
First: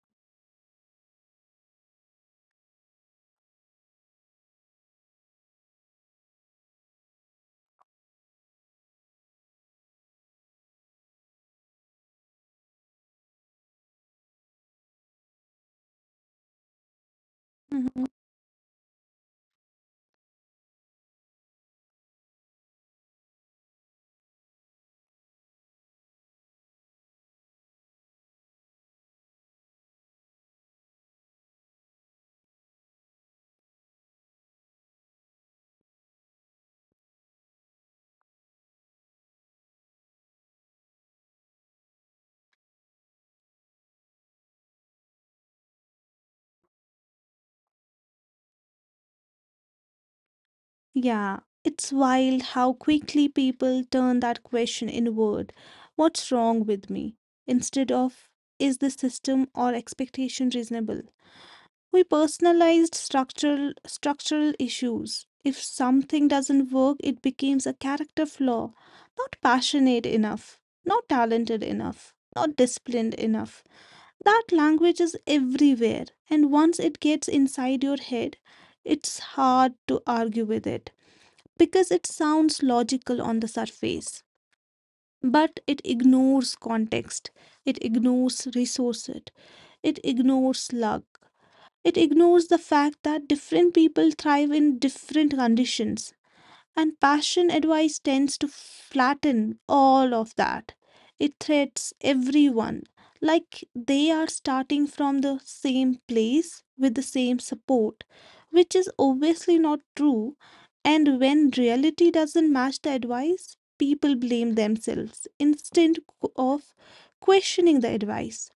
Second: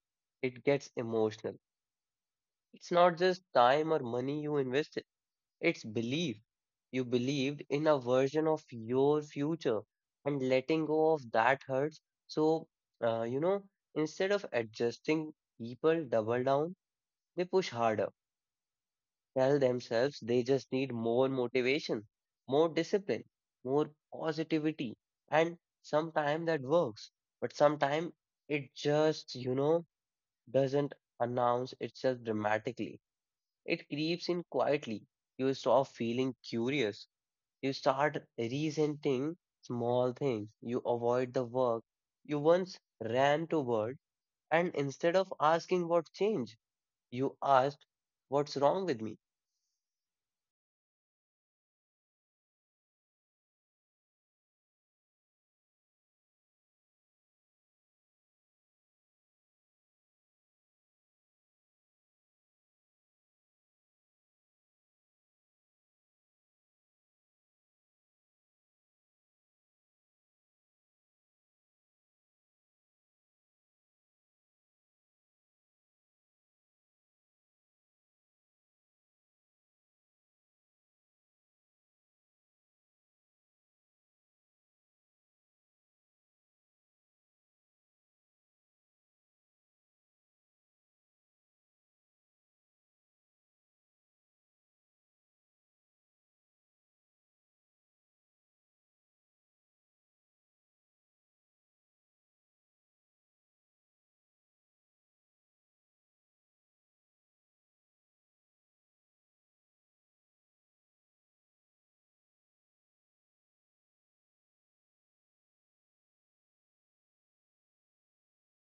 it gets emotional. It's not just time or money you invested, it's belief. You believed in a version of your future, and letting go of that hurts. So, uh, you know, instead of adjusting, people double down, they push Mm-hmm. harder. Tell themselves they just need more motivation, more discipline, more positivity. And sometimes that works, but sometimes it just, doesn't announce itself dramatically. It creeps in quietly. You stop feeling curious. You start resenting small things. You avoid the work you once ran toward. And instead of asking what changed, you asked, what's wrong with me? Yeah, it's wild how quickly people turn that question inward. What's wrong with me? Instead of, is the system or expectation reasonable? We personalized structural issues. If something doesn't work, it becomes a character flaw. Not passionate enough, not talented enough, not disciplined enough. That language is everywhere, and once it gets inside your head, it's hard to argue with it because it sounds logical on the surface, but it ignores context, it ignores resources, it ignores luck, it ignores the fact that different people thrive in different conditions. And passion advice tends to flatten all of that. It threats everyone like they are starting from the same place with the same support, which is obviously not true. And when reality doesn't match the advice, people blame themselves instead of questioning the advice.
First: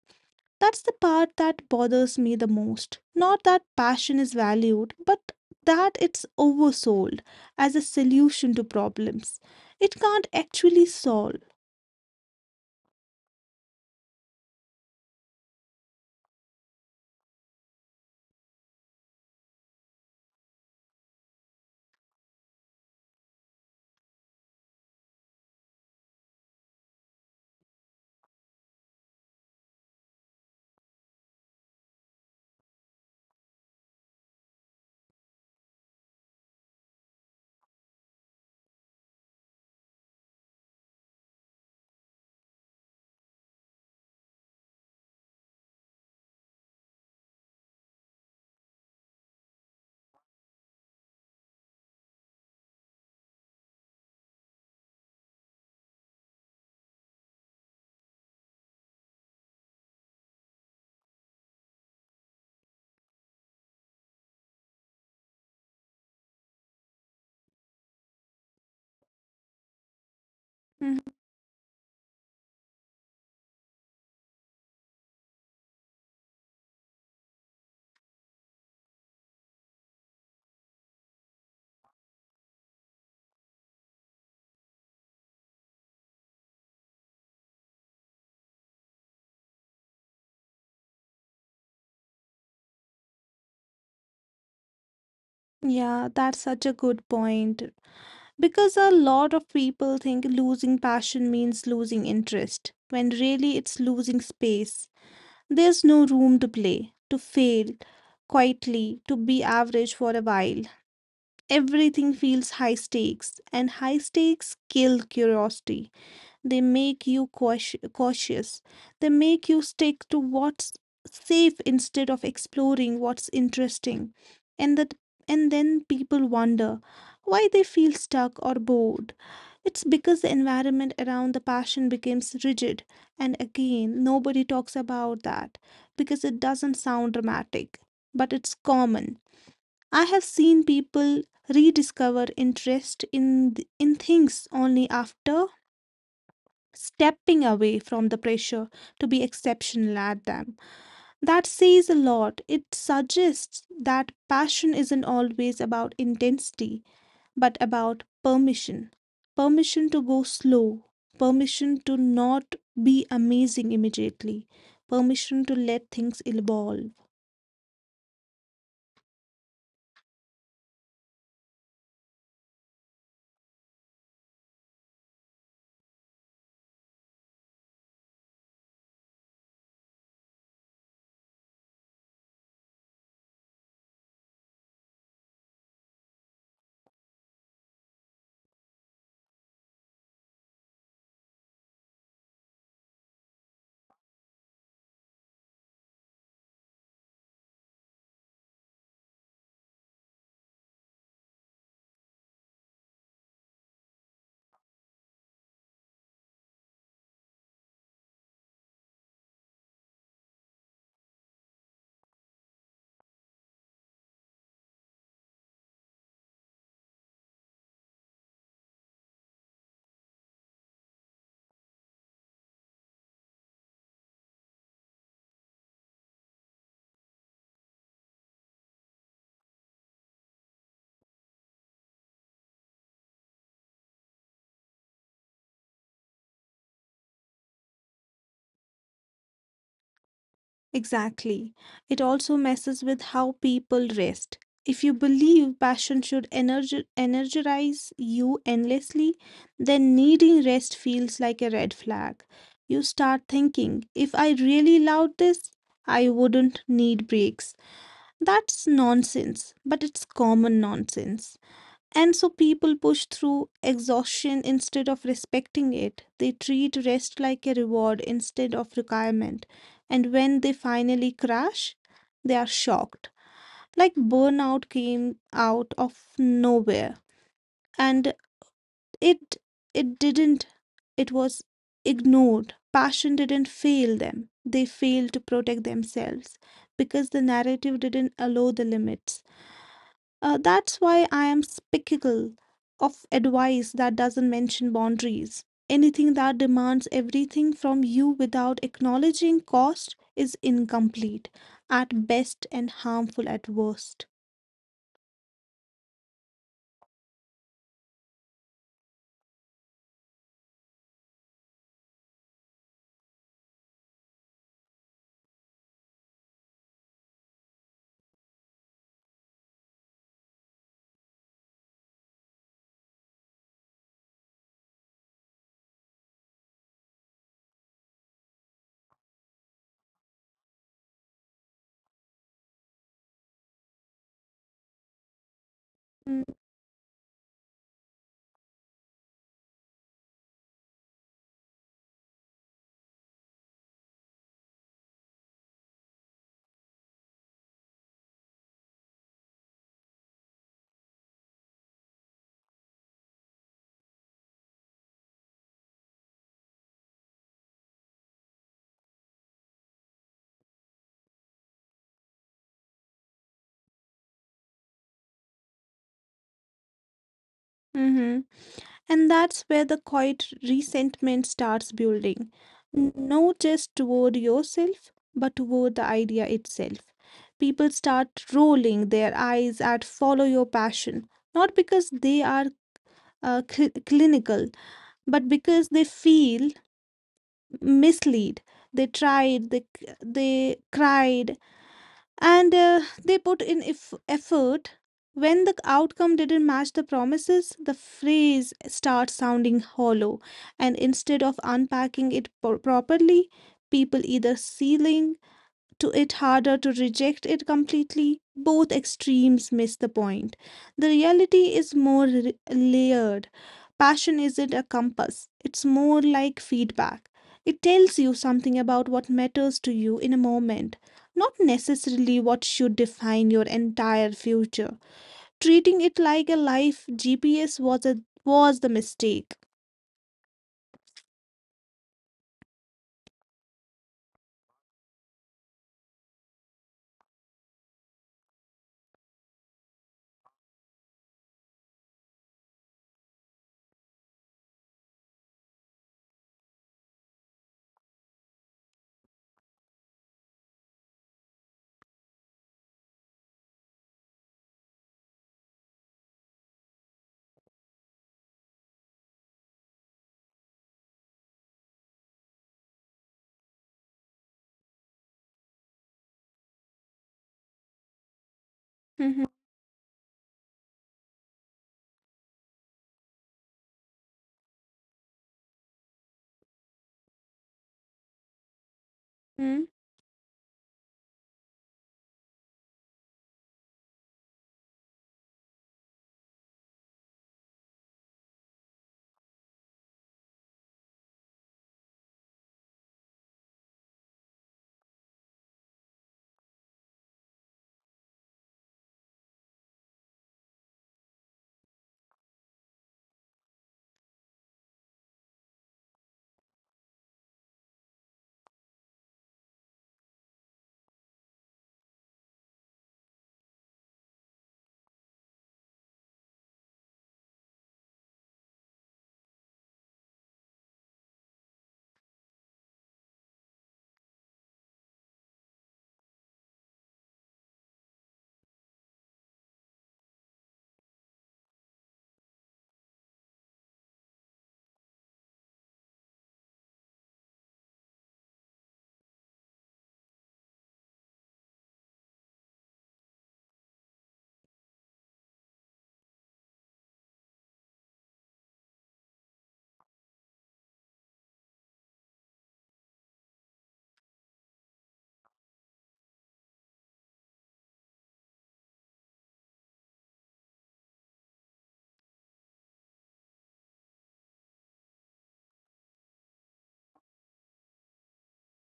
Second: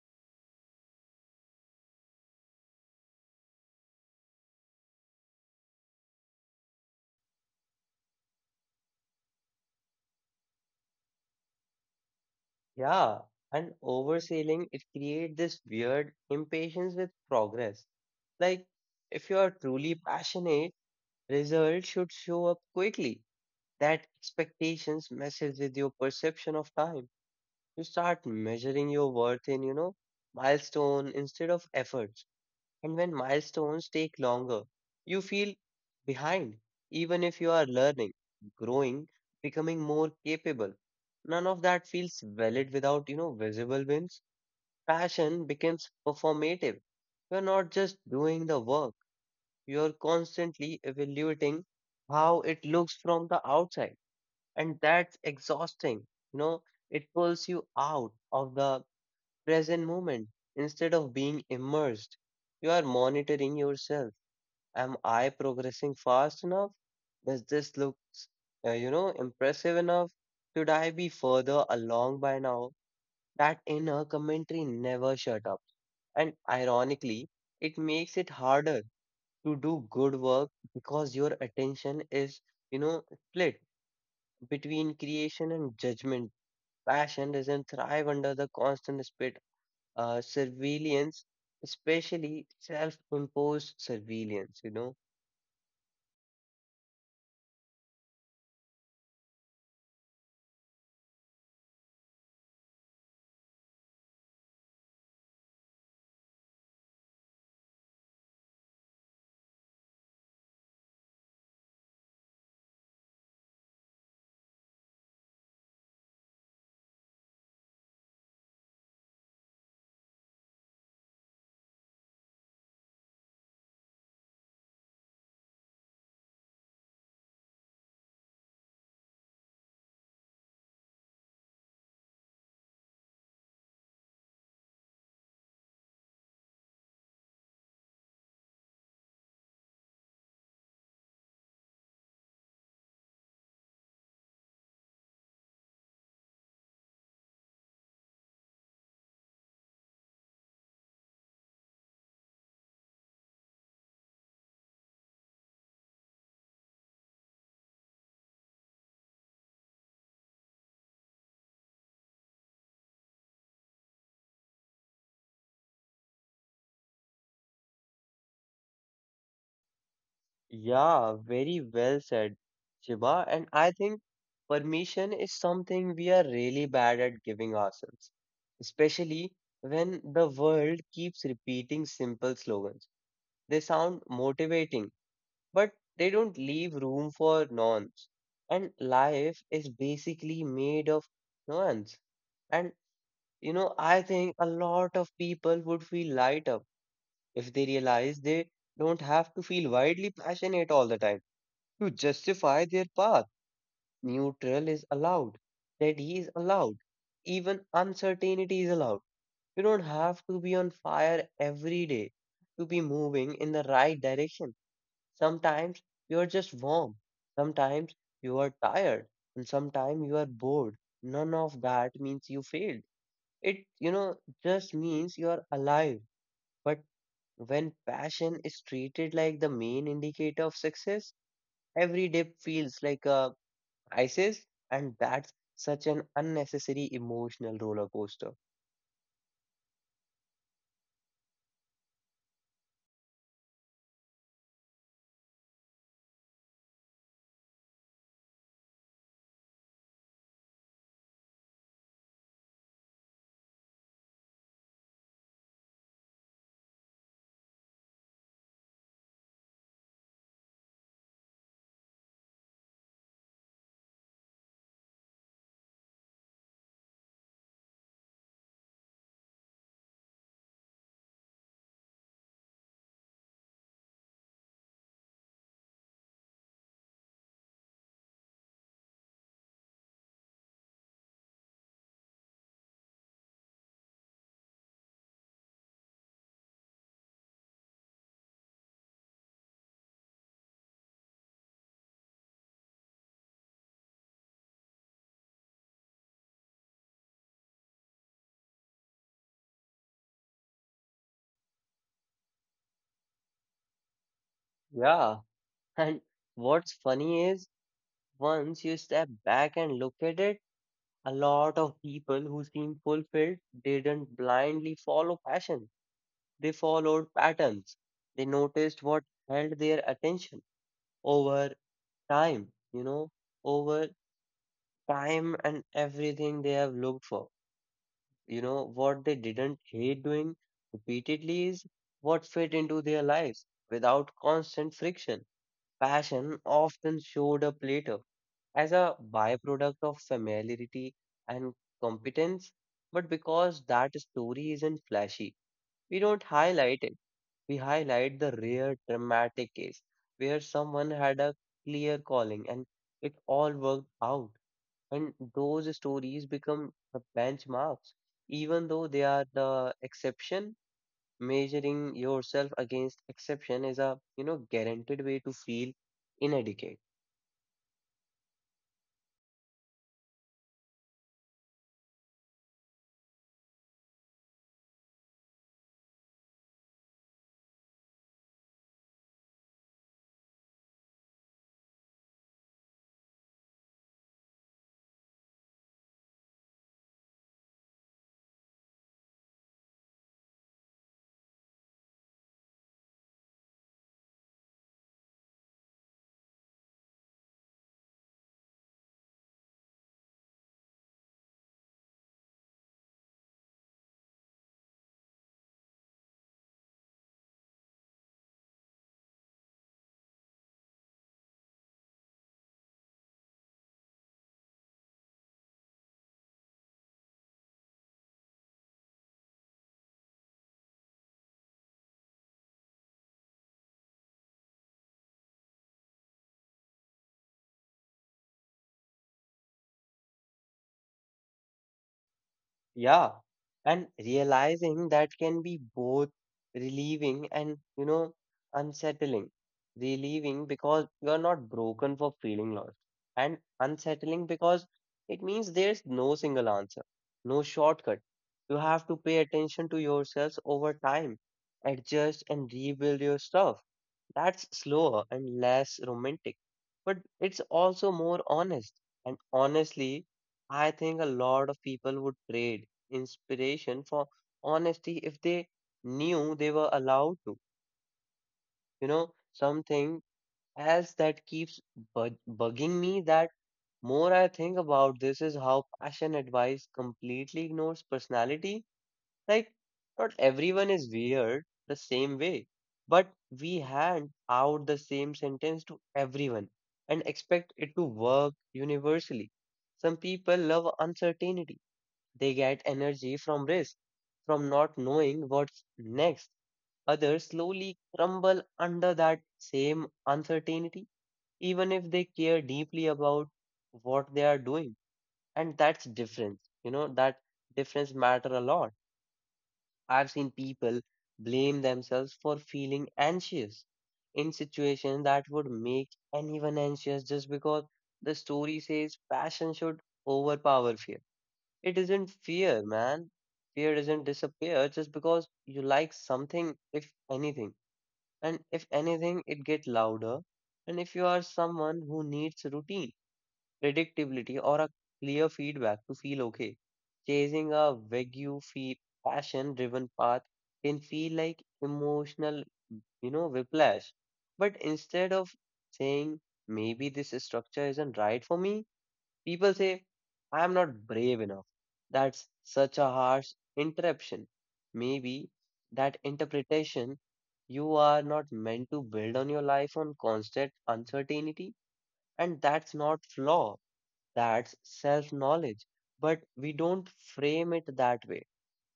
That's the part that bothers me the most. Not that passion is valued, but that it's oversold as a solution to problems it can't actually solve. Yeah, and oversailing, it creates this weird impatience with progress. Like, if you are truly passionate, results should show up quickly. That expectations messes with your perception of time. You start measuring your worth in, milestone instead of effort. And when milestones take longer, you feel behind, even if you are learning, growing, becoming more capable. None of that feels valid without, visible wins. Passion becomes performative. You're not just doing the work, you're constantly evaluating how it looks from the outside. And that's exhausting. You know, it pulls you out of the present moment. Instead of being immersed, you are monitoring yourself. Am I progressing fast enough? Does this look, impressive enough? Should I Mhm. be further along by now? That inner commentary never shut up. And ironically, it makes it harder to do good work because your attention is, you know, split between creation and judgment. Passion doesn't thrive under the constant surveillance, especially self-imposed surveillance, Yeah, that's such a good point. Because a lot of people think losing passion means losing interest, when really it's losing space. There's no room to play, to fail quietly, to be average for a while. Everything feels high stakes, and high stakes kill curiosity. They make you cautious. They make you stick to what's safe instead of exploring what's interesting. And that and then people wonder why they feel stuck or bored. It's because the environment around the passion becomes rigid. And again, nobody talks about that because it doesn't sound dramatic, but it's common. I have seen people rediscover interest in things only after stepping away from the pressure to be exceptional at them. That says a lot. It suggests that passion isn't always about intensity, but about permission. Permission to go slow, permission to not be amazing immediately, permission to let things evolve. Yeah, very well said, Shiva. And I think permission is something we are really bad at giving ourselves, especially when the world keeps repeating simple slogans. They sound motivating, but they don't leave room for nuance. And life is basically made of nuance. And I think a lot of people would feel light up if they realize they don't have to feel wildly passionate all the time to justify their path. Neutral is allowed, steady is allowed, even uncertainty is allowed. You don't have to be on fire every day to be moving in the right direction. Sometimes you are just warm, sometimes you are tired, and sometimes you are bored. None of that means you failed. It, just means you are alive. But when passion is treated like the main indicator of success, every day feels like a crisis, and that's such an unnecessary emotional roller coaster. Exactly. It also messes with how people rest. If you believe passion should energize you endlessly, then needing rest feels like a red flag. You start thinking, if I really loved this, I wouldn't need breaks. That's nonsense, but it's common nonsense. And so people push through exhaustion instead of respecting it. They treat rest like a reward instead of requirement. And when they finally crash, they are shocked. Like burnout came out of nowhere. And it it didn't it was ignored. Passion didn't fail them. They failed to protect themselves because the narrative didn't allow the limits. That's why I am skeptical of advice that doesn't mention boundaries. Anything that demands everything from you without acknowledging cost is incomplete at best and harmful at worst. Yeah, and what's funny is once you step back and look at it, a lot of people who seem fulfilled didn't blindly follow passion. They followed patterns. They noticed what held their attention over time, you know, over time and everything they have looked for. What they didn't hate doing repeatedly is what fit into their lives without constant friction. Mm-hmm. Passion often showed up later as a byproduct of familiarity and competence, but because that story isn't flashy, we don't highlight it. We highlight the rare dramatic case where someone had a clear calling and it all worked out. And those stories become the benchmarks, even though they are the exception. Measuring yourself against exception is a, guaranteed way to feel inadequate. And that's where the quiet resentment starts building, not just toward yourself, but toward the idea itself. People start rolling their eyes at follow your passion, not because they are clinical but because they feel misled. They tried, they cried, and they put in effort. When the outcome didn't match the promises, the phrase starts sounding hollow. And instead of unpacking it properly, people either sealing to it harder to reject it completely. Both extremes miss the point. The reality is layered. Passion isn't a compass, it's more like feedback. It tells you something about what matters to you in a moment, not necessarily what should define your entire future. Treating it like a life GPS was the mistake. Yeah, and realizing that can be both relieving and, unsettling. Relieving because you are not broken for feeling lost, and unsettling because it means there's no single answer, no shortcut. You have to pay attention to yourselves over time, adjust and rebuild your stuff. That's slower and less romantic, but it's also more honest. And honestly, I think a lot of people would trade inspiration for honesty if they knew they were allowed to. Mm-hmm. Something else that keeps bugging me that more I think about this is how passion advice completely ignores personality. Right? Not everyone is weird the same way, but we hand out the same sentence to everyone and expect it to work universally. Some people love uncertainty. They get energy from risk, from not knowing what's next. Others slowly crumble under that same uncertainty, even if they care deeply about what they are doing. And that's difference. That difference matter a lot. I've seen people blame themselves for feeling anxious in situations that would make anyone anxious just because the story says passion should overpower fear. It isn't fear, man. Fear doesn't disappear just because you like something, if anything. And if anything, it gets louder. And if you are someone who needs routine, predictability, or a clear feedback to feel okay. Chasing a vague, feel passion-driven path can feel like emotional, whiplash. But instead of saying maybe this structure isn't right for me, people say I'm not brave enough. That's such a harsh interruption. Maybe that interpretation, you are not meant to build on your life on constant uncertainty, and that's not flaw. That's self knowledge. But we don't frame it that way.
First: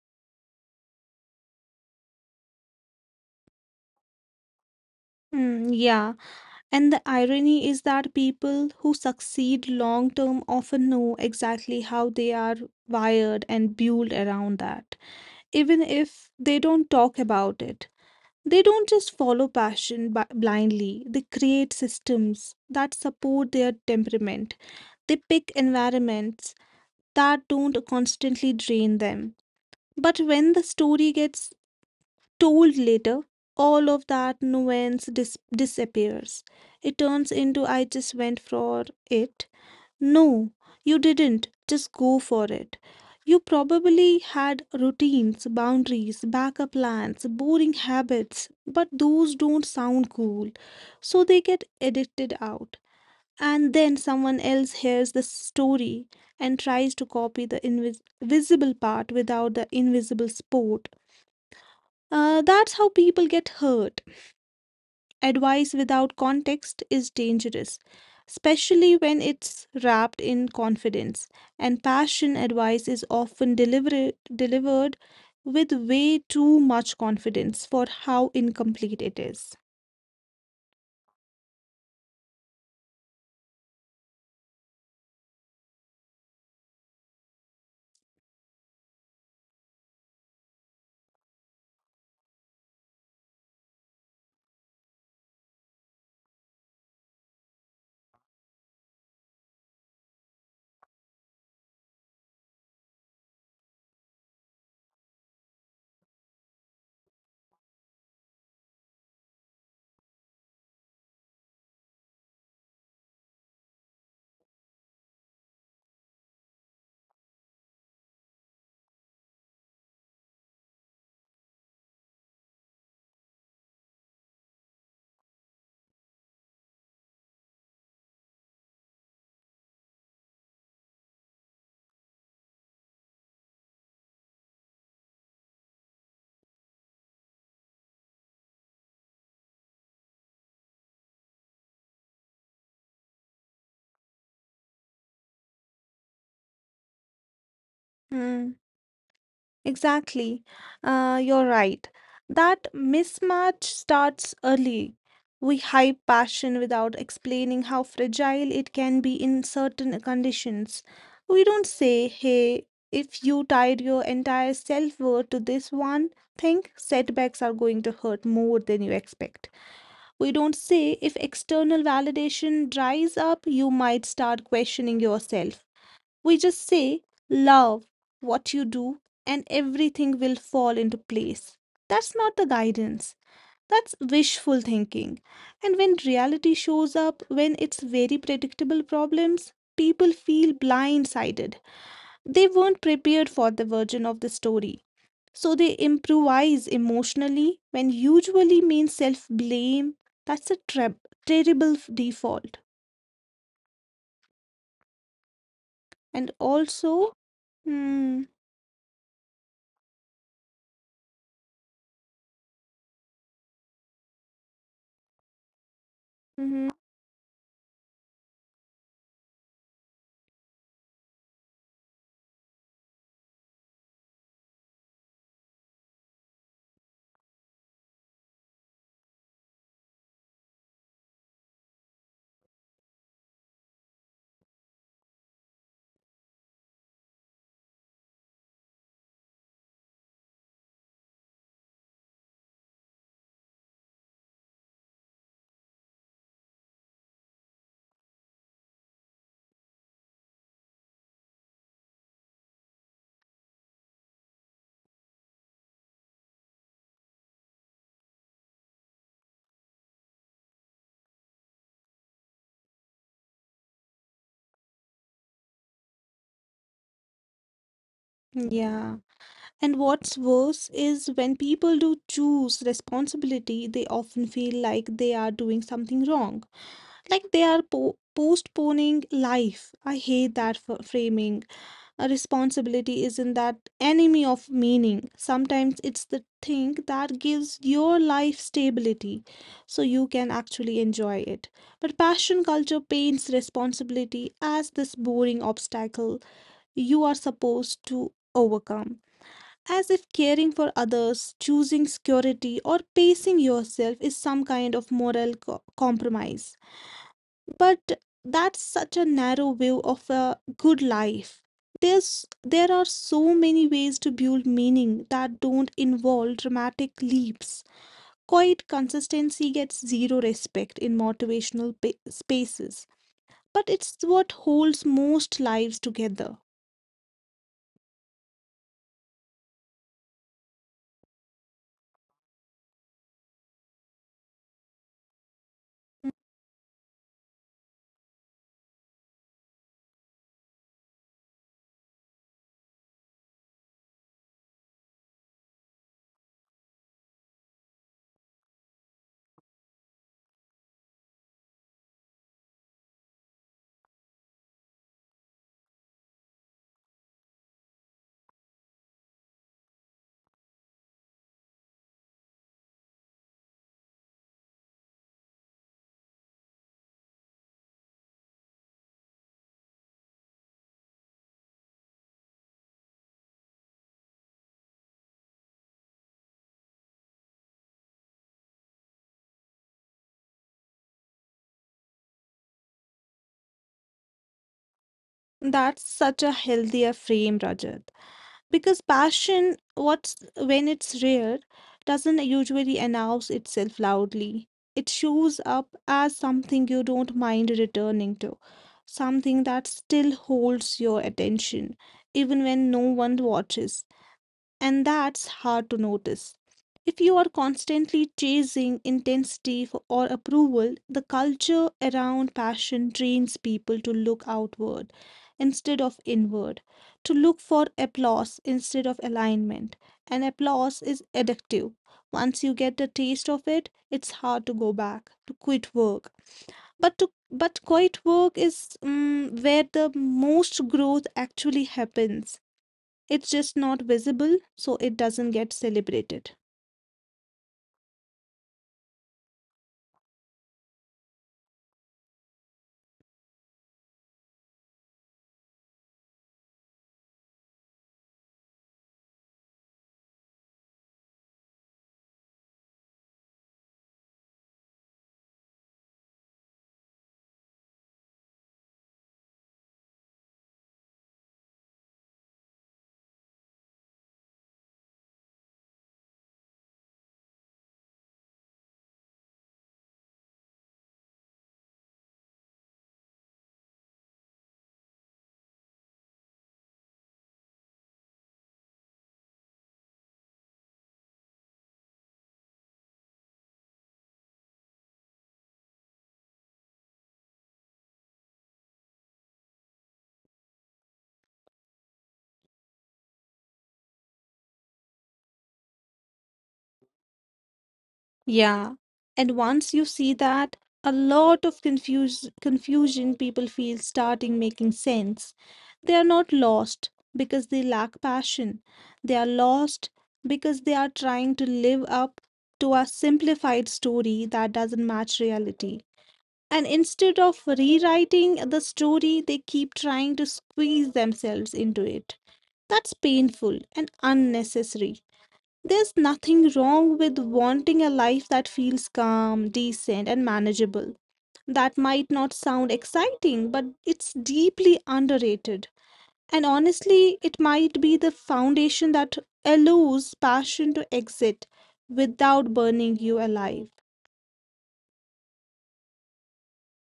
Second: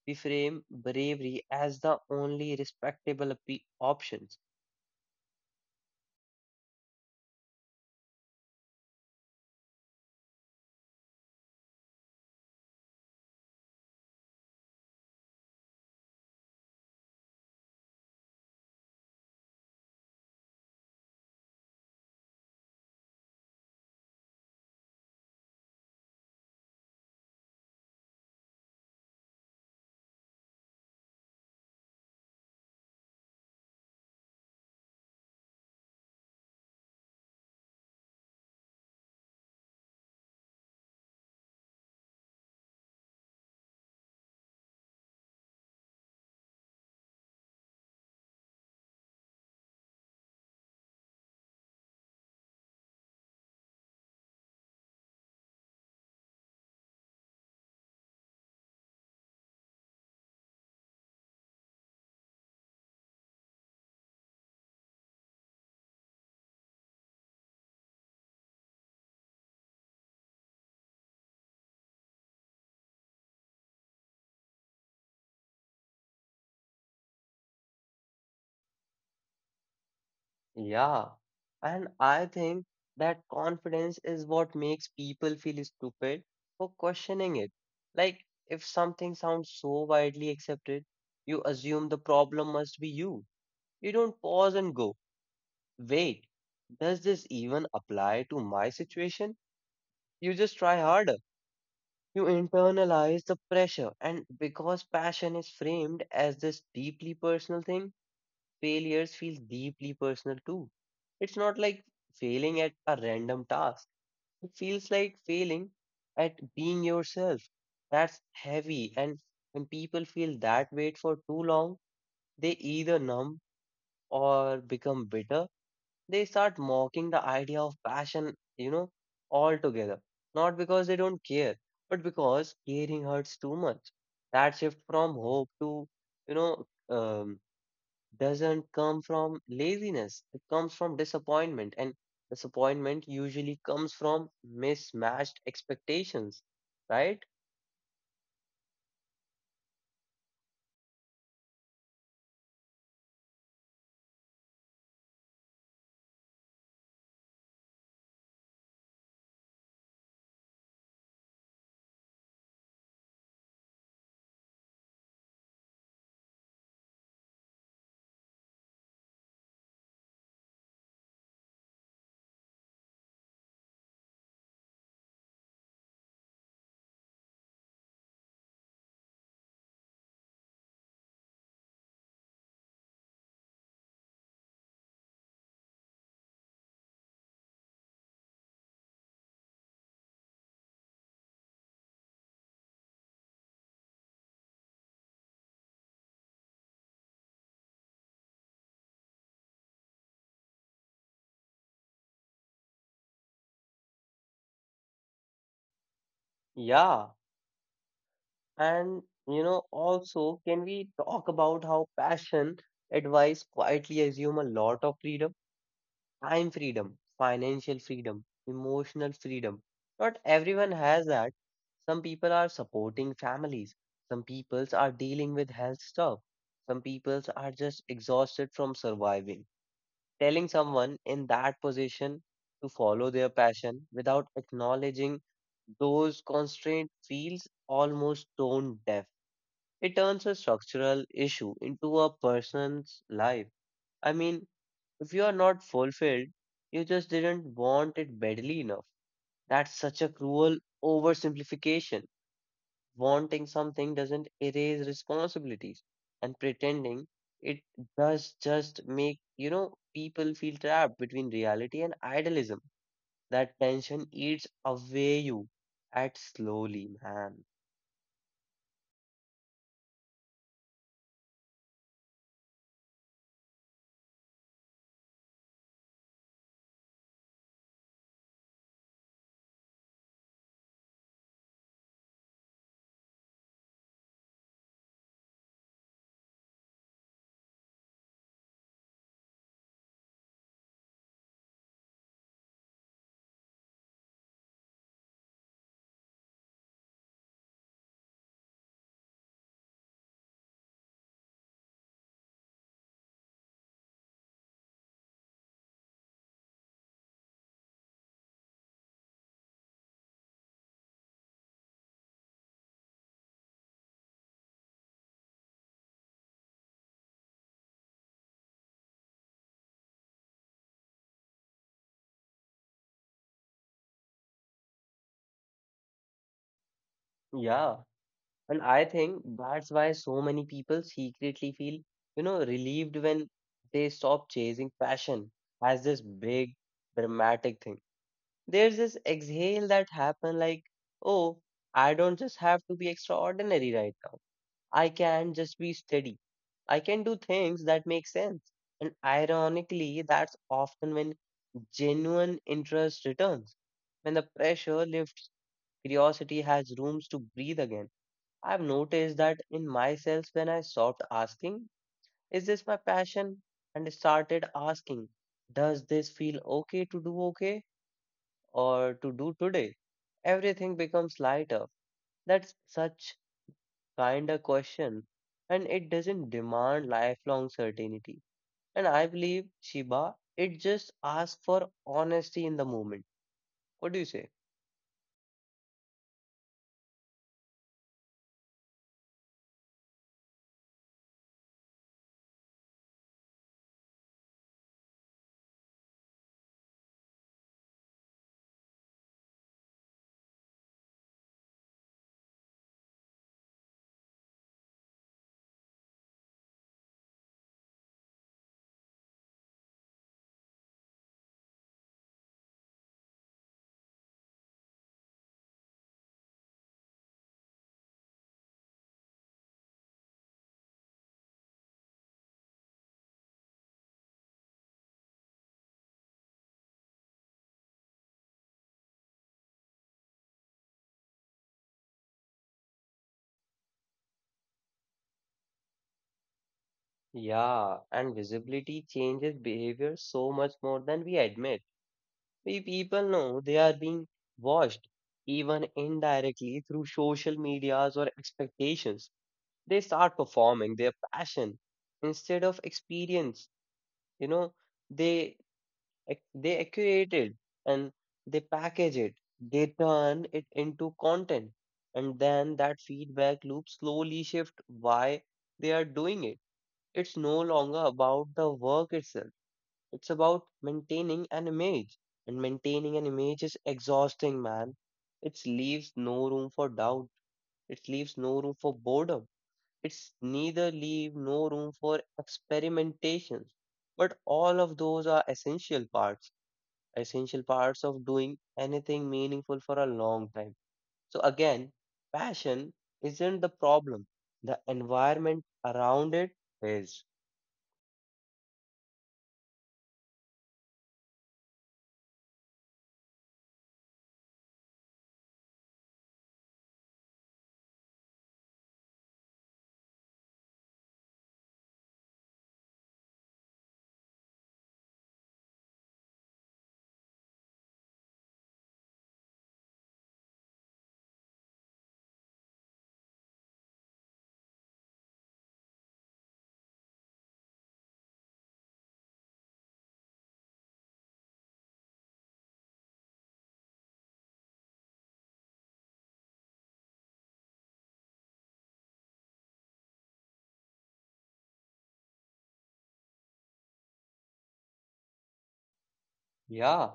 We frame bravery as the only respectable options. Mm-hmm. Yeah. And the irony is that people who succeed long term often know exactly how they are wired and built around that, even if they don't talk about it. They don't just follow passion blindly, they create systems that support their temperament. They pick environments that don't constantly drain them. But when the story gets told later, all of that nuance disappears. It turns into I just went for it. No, you didn't. Just go for it. You probably had routines, boundaries, backup plans, boring habits, but those don't sound cool. So they get edited out. And then someone else hears the story and tries to copy the visible part without the invisible support. That's how people get hurt. Advice without context is dangerous, especially when it's wrapped in confidence. And passion advice is often delivered with way too much confidence for how incomplete it is. Yeah. And I think that confidence is what makes people feel stupid for questioning it. Like, if something sounds so widely accepted, you assume the problem must be you. You don't pause and go, wait, does this even apply to my situation? You just try harder. You internalize the pressure, and because passion is framed as this deeply personal thing, failures feel deeply personal too. It's not like failing at a random task, it feels like failing at being yourself. That's heavy, and when people feel that weight for too long, they either numb or become bitter. They start mocking the idea of passion, altogether. Not because they don't care, but because caring hurts too much. That shift from hope to, you know, um, doesn't come from laziness. It comes from disappointment, and disappointment usually comes from mismatched expectations, right? Hmm. Exactly. You're right. That mismatch starts early. We hype passion without explaining how fragile it can be in certain conditions. We don't say, hey, if you tied your entire self worth to this one thing, setbacks are going to hurt more than you expect. We don't say if external validation dries up, you might start questioning yourself. We just say, love what you do, and everything will fall into place. That's not the guidance. That's wishful thinking. And when reality shows up, when it's very predictable problems, people feel blindsided. They weren't prepared for the version of the story. So they improvise emotionally when usually means self blame. That's a treb terrible default. And Yeah, also, hmm, and also, can we talk about how passion advice quietly assume a lot of freedom? Time mhm, freedom, financial freedom, emotional freedom. Not everyone has that. Some people are supporting families. Some peoples are dealing with health stuff. Some peoples are just exhausted from surviving. Telling someone in that position to follow their passion without acknowledging those constraints feels almost tone deaf. It turns a structural issue into a person's life. I mean, if you are not fulfilled, you just didn't want it badly enough. That's such a cruel oversimplification. Wanting something doesn't erase responsibilities, and pretending it does just make, people feel trapped between reality and idealism. That tension eats away you at slowly, man. Yeah. And what's worse is when people do choose responsibility, they often feel like they are doing something wrong, like they are postponing life. I hate that framing. A responsibility isn't that enemy of meaning. Sometimes it's the thing that gives your life stability so you can actually enjoy it. But passion culture paints responsibility as this boring obstacle you are supposed to overcome as if caring for others, choosing security, or pacing yourself is some kind of moral compromise. But that's such a narrow view of a good life. There are so many ways to build meaning that don't involve dramatic leaps. Quiet consistency gets zero respect in motivational spaces, but it's what holds most lives together. Yeah. And I think that's why so many people secretly feel, relieved when they stop chasing passion as this big dramatic thing. There's this exhale that happen like, oh, I don't just have to be extraordinary right now. I can just be steady. I can do things that make sense. And ironically, that's often when genuine interest returns, when the pressure lifts, curiosity has rooms to breathe again. I've noticed that in myself when I stopped asking, is this my passion? And started asking, does this feel okay to do okay or to do today? Everything becomes lighter. That's such kind of question. And it doesn't demand lifelong certainty. And I believe, Shiba, it just asks for honesty in the moment. What do you say? That's such a healthier frame, Rajat. Because passion, what's when it's rare, doesn't usually announce itself loudly. It shows up as something you don't mind returning to, something that still holds your attention, even when no one watches, and that's hard to notice. If you are constantly chasing intensity for, or approval, the culture around passion trains people to look outward instead of inward, to look for applause instead of alignment. And applause is addictive. Once you get a taste of it, it's hard to go back, to quit work. But quiet work is where the most growth actually happens. It's just not visible, so it doesn't get celebrated. Yeah, and visibility changes behavior so much more than we admit. We people know they are being watched, even indirectly through social medias or expectations. They start performing their passion instead of experience. You know, they they accurate it and they package it. They turn it into content, and then that feedback loop slowly shift why they are doing it. It's no longer about the work itself. It's about maintaining an image. And maintaining an image is exhausting, man. It leaves no room for doubt. It leaves no room for boredom. It's neither leave no room for experimentations. But all of those are essential parts of doing anything meaningful for a long time. So again, passion isn't the problem. The environment around it is. Yeah. And once you see that, a lot of confusion people feel starting making sense. They are not lost because they lack passion. They are lost because they are trying to live up to a simplified story that doesn't match reality. And instead of rewriting the story, they keep trying to squeeze themselves into it. That's painful and unnecessary. There's nothing wrong with wanting a life that feels calm, decent, and manageable. That might not sound exciting, but it's deeply underrated. And honestly, it might be the foundation that allows passion to exit without burning you alive. Yeah,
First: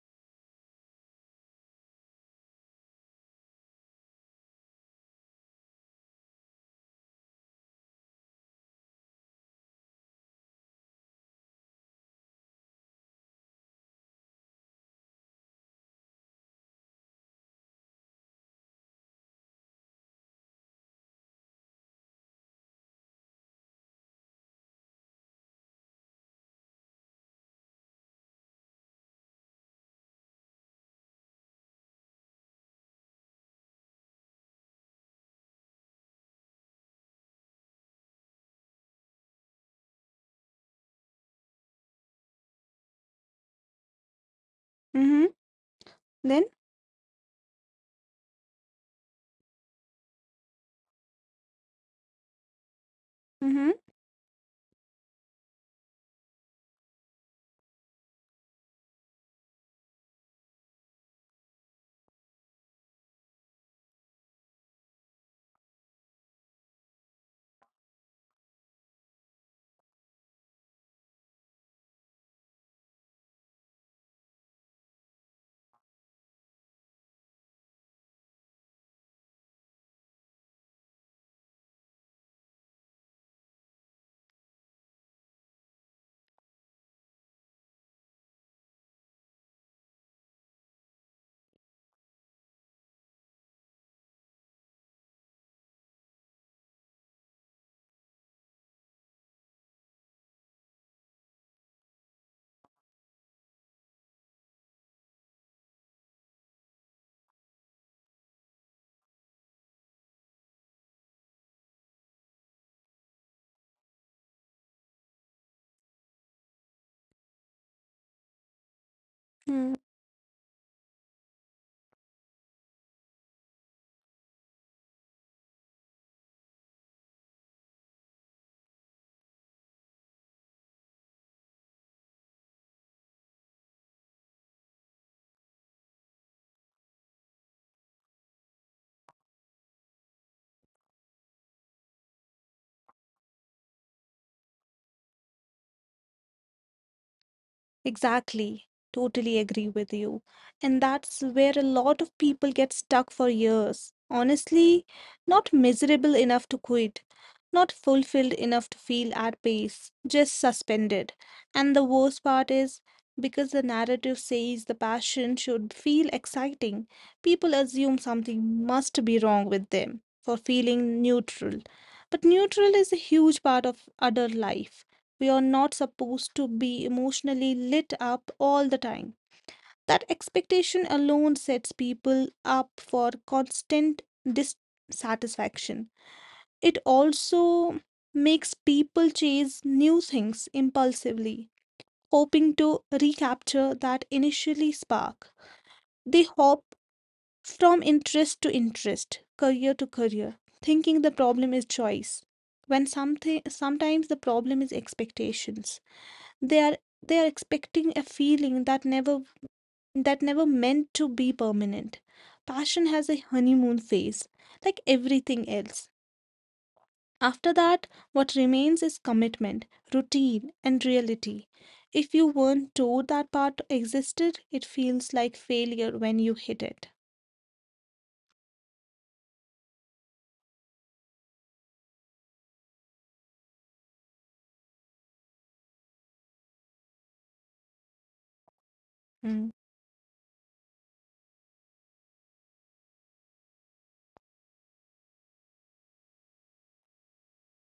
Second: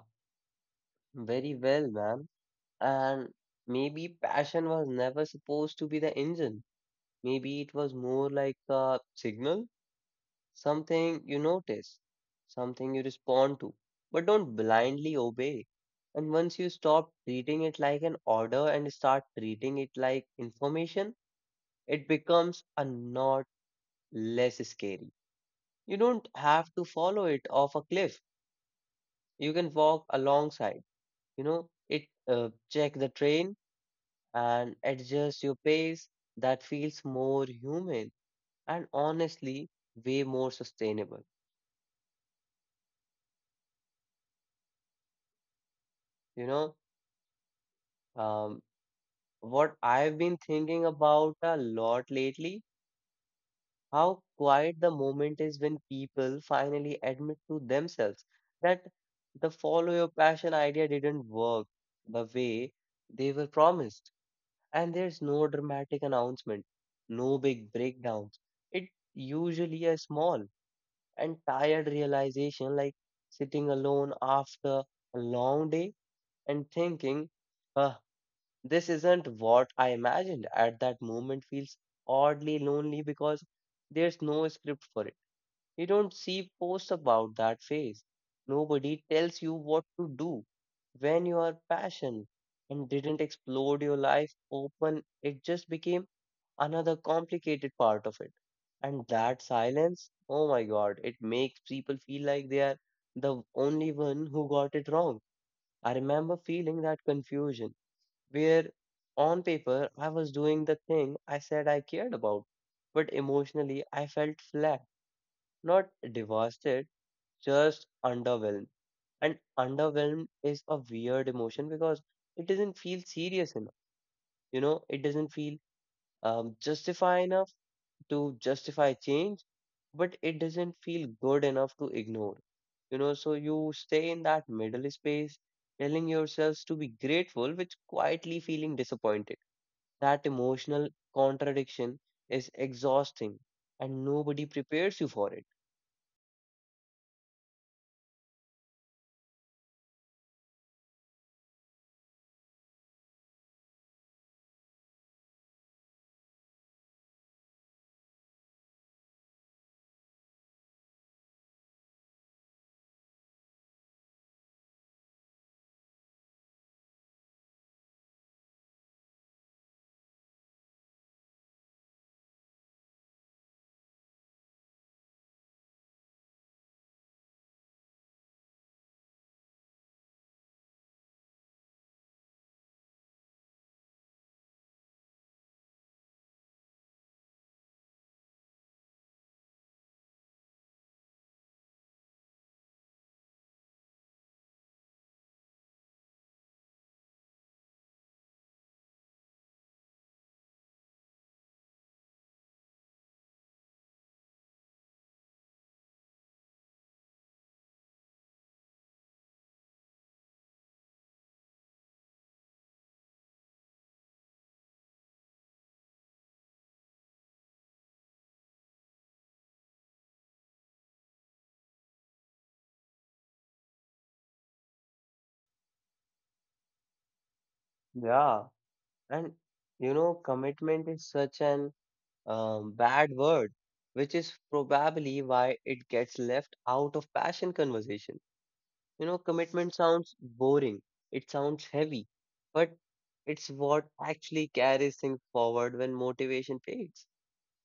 very well, man. And maybe passion was never supposed to be the engine. Maybe it was more like a signal, something you notice, something you respond to, but don't blindly obey. And once you stop treating it like an order and start treating it like information, it becomes a not less scary. You don't have to follow it off a cliff. You can walk alongside. You know, it check the train and adjust your pace that feels more human and honestly way more sustainable. Mm-hmm. Then? You know, um, what I've been thinking about a lot lately, Mm-hmm. how quiet the moment is when people finally admit to themselves that the follow your passion idea didn't work the way they were promised. And there's no dramatic announcement, no big breakdowns. It usually a small and tired realization, like sitting alone after a long day and thinking, "Huh, this isn't what I imagined." At that moment feels oddly lonely because there's no script for it. You don't see posts about that phase. Nobody tells you what to do when you are passion and didn't explode your life open. It just became another complicated part of it. And that silence, oh my God, it makes people feel like they are the only one who got it wrong. I remember feeling that confusion where on paper I was doing the thing I said I cared about, but emotionally I felt flat, not devastated, just underwhelmed. And Hmm. underwhelmed is a weird emotion because it doesn't feel serious enough, it doesn't feel justify enough to justify change, but it doesn't feel good enough to ignore. You know, so you stay in that middle space, telling yourselves to be grateful, which quietly feeling disappointed. That emotional contradiction is exhausting, and nobody prepares you for it. Exactly. Totally agree with you. And that's where a lot of people get stuck for years. Honestly, not miserable enough to quit, not fulfilled enough to feel at peace, just suspended. And the worst part is because the narrative says the passion should feel exciting, people assume something must be wrong with them for feeling neutral. But neutral is a huge part of adult life. We are not supposed to be emotionally lit up all the time. That expectation alone sets people up for constant dissatisfaction. It also makes people chase new things impulsively, hoping to recapture that initially spark. They hop from interest to interest, career to career, thinking the problem is choice when something sometimes the problem is expectations. they are they are expecting a feeling that never meant to be permanent. Passion has a honeymoon phase like everything else. After that, what remains is commitment, routine, and reality. If you weren't told that part existed, it feels like failure when you hit it. Yeah, and commitment is such an bad word, which is probably why it gets left out of passion conversation. You know, Mm. commitment sounds boring, it sounds heavy, but it's what actually carries things forward when motivation fades.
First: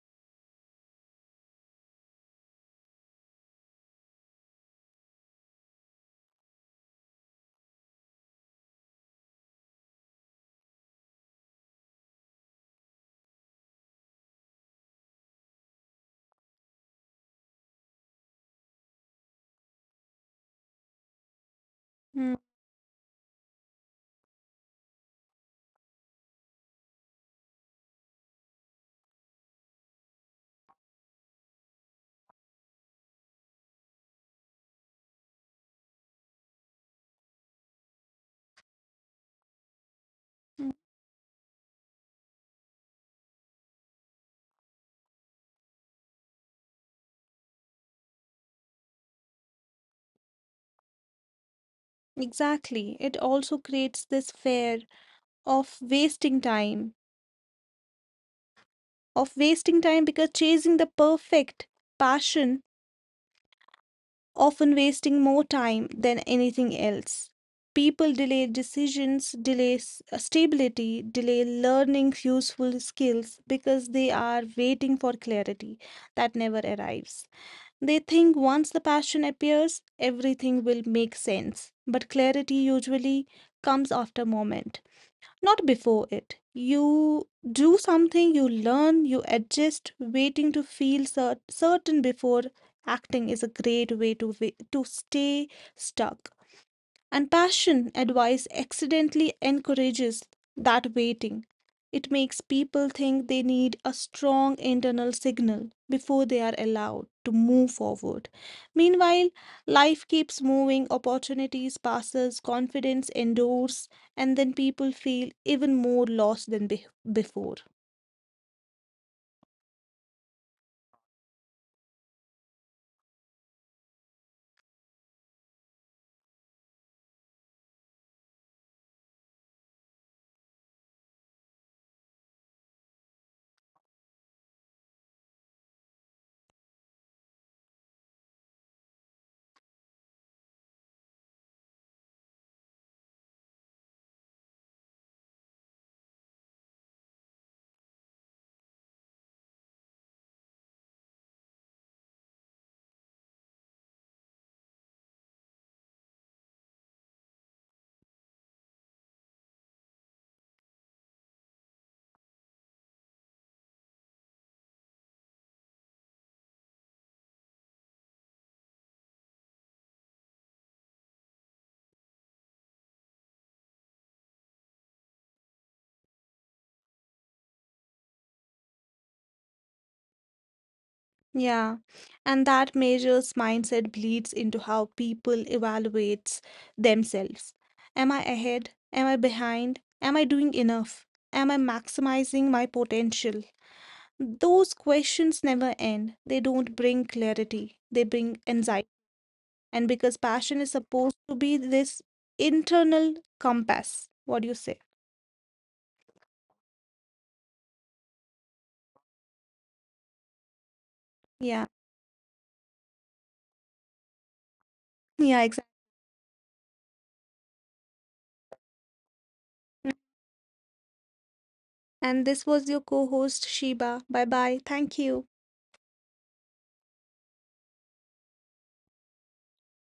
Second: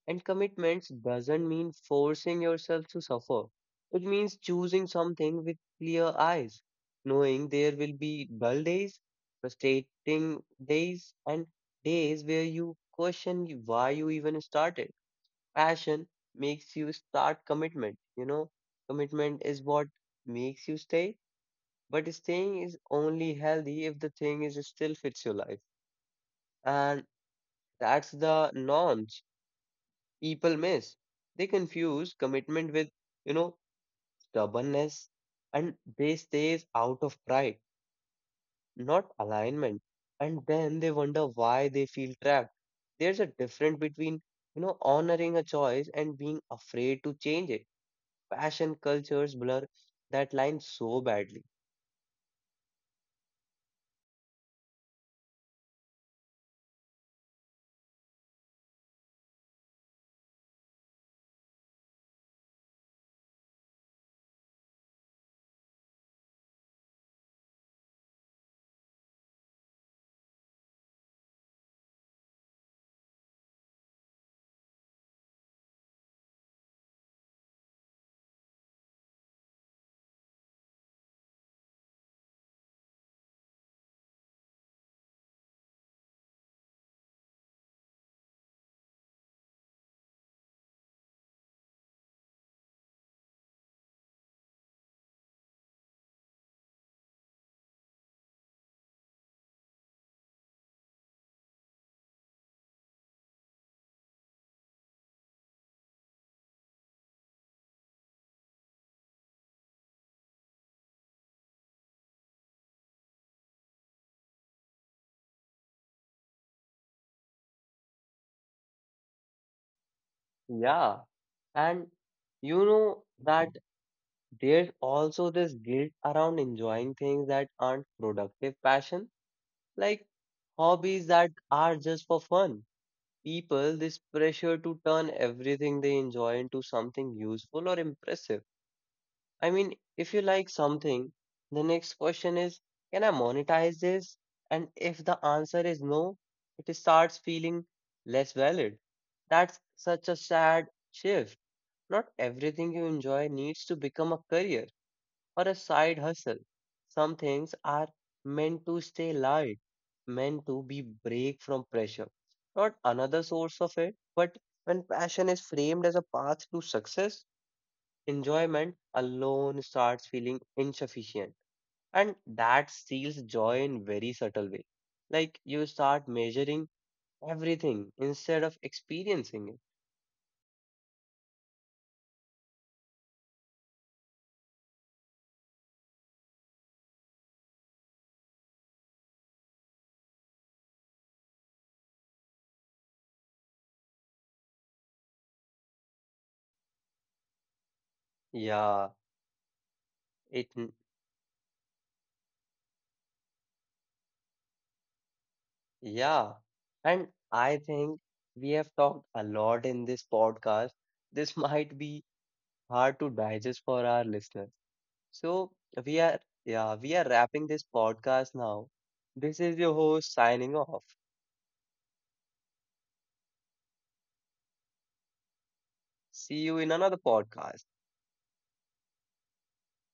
And commitments doesn't mean forcing yourself to suffer. It means choosing something with clear eyes, knowing there will be dull days, frustrating days, and days where you question why you even started. Passion makes you start commitment, you know. Commitment is what makes you stay, but Mm, staying is only healthy if the thing is still fits your life. And that's the norms people miss. They confuse commitment with, you know, stubbornness, and they stays out of pride, not alignment. And mm. then they wonder why they feel trapped. There's a difference between, honoring a choice and being afraid to change it. Passion cultures blur that line so badly. Exactly, it also creates this fear of wasting time of wasting time because chasing the perfect passion often wasting more time than anything else. People delay decisions, delay stability, delay learning useful skills because they are waiting for clarity that never arrives. They think once the passion appears, everything will make sense, but clarity usually comes after moment, not before it. You do something, you learn, you adjust. Waiting to feel certain before acting is a great way to to stay stuck. And passion advice accidentally encourages that waiting. It makes people think they need a strong internal signal before they are allowed to move forward. Meanwhile, life keeps moving, opportunities passes, confidence endures, and then people feel even more lost than before. Yeah. And you know that, there's also this guilt around enjoying things that aren't productive passion, like hobbies that are just for fun. People, this pressure to turn everything they enjoy into something useful or impressive. I mean, if you like something, the next question is, can I monetize this? And if the answer is no, it starts feeling less valid. That's such a sad shift. Not everything you enjoy needs to become a career or a side hustle. Some things are meant to stay light, meant to be break from pressure, not another source of it. But when passion is framed as a path to success, enjoyment alone starts feeling insufficient. And that steals joy in very subtle way. Like you start measuring everything instead of experiencing it. Yeah, and that measures mindset bleeds into how people evaluates themselves. Am I ahead? Am I behind? Am I doing enough? Am I maximizing my potential? Those questions never end. They don't bring clarity, they bring anxiety. Yeah, And because it passion is supposed to be this internal compass, what do you say? yeah, and I think we have talked a lot in this podcast. This Yeah, might be hard to digest for our listeners. yeah, So exactly. we are, yeah, we are wrapping this podcast now. This is your host signing off. And this was your co host, Sheba. Bye bye. Thank you. See you in another podcast.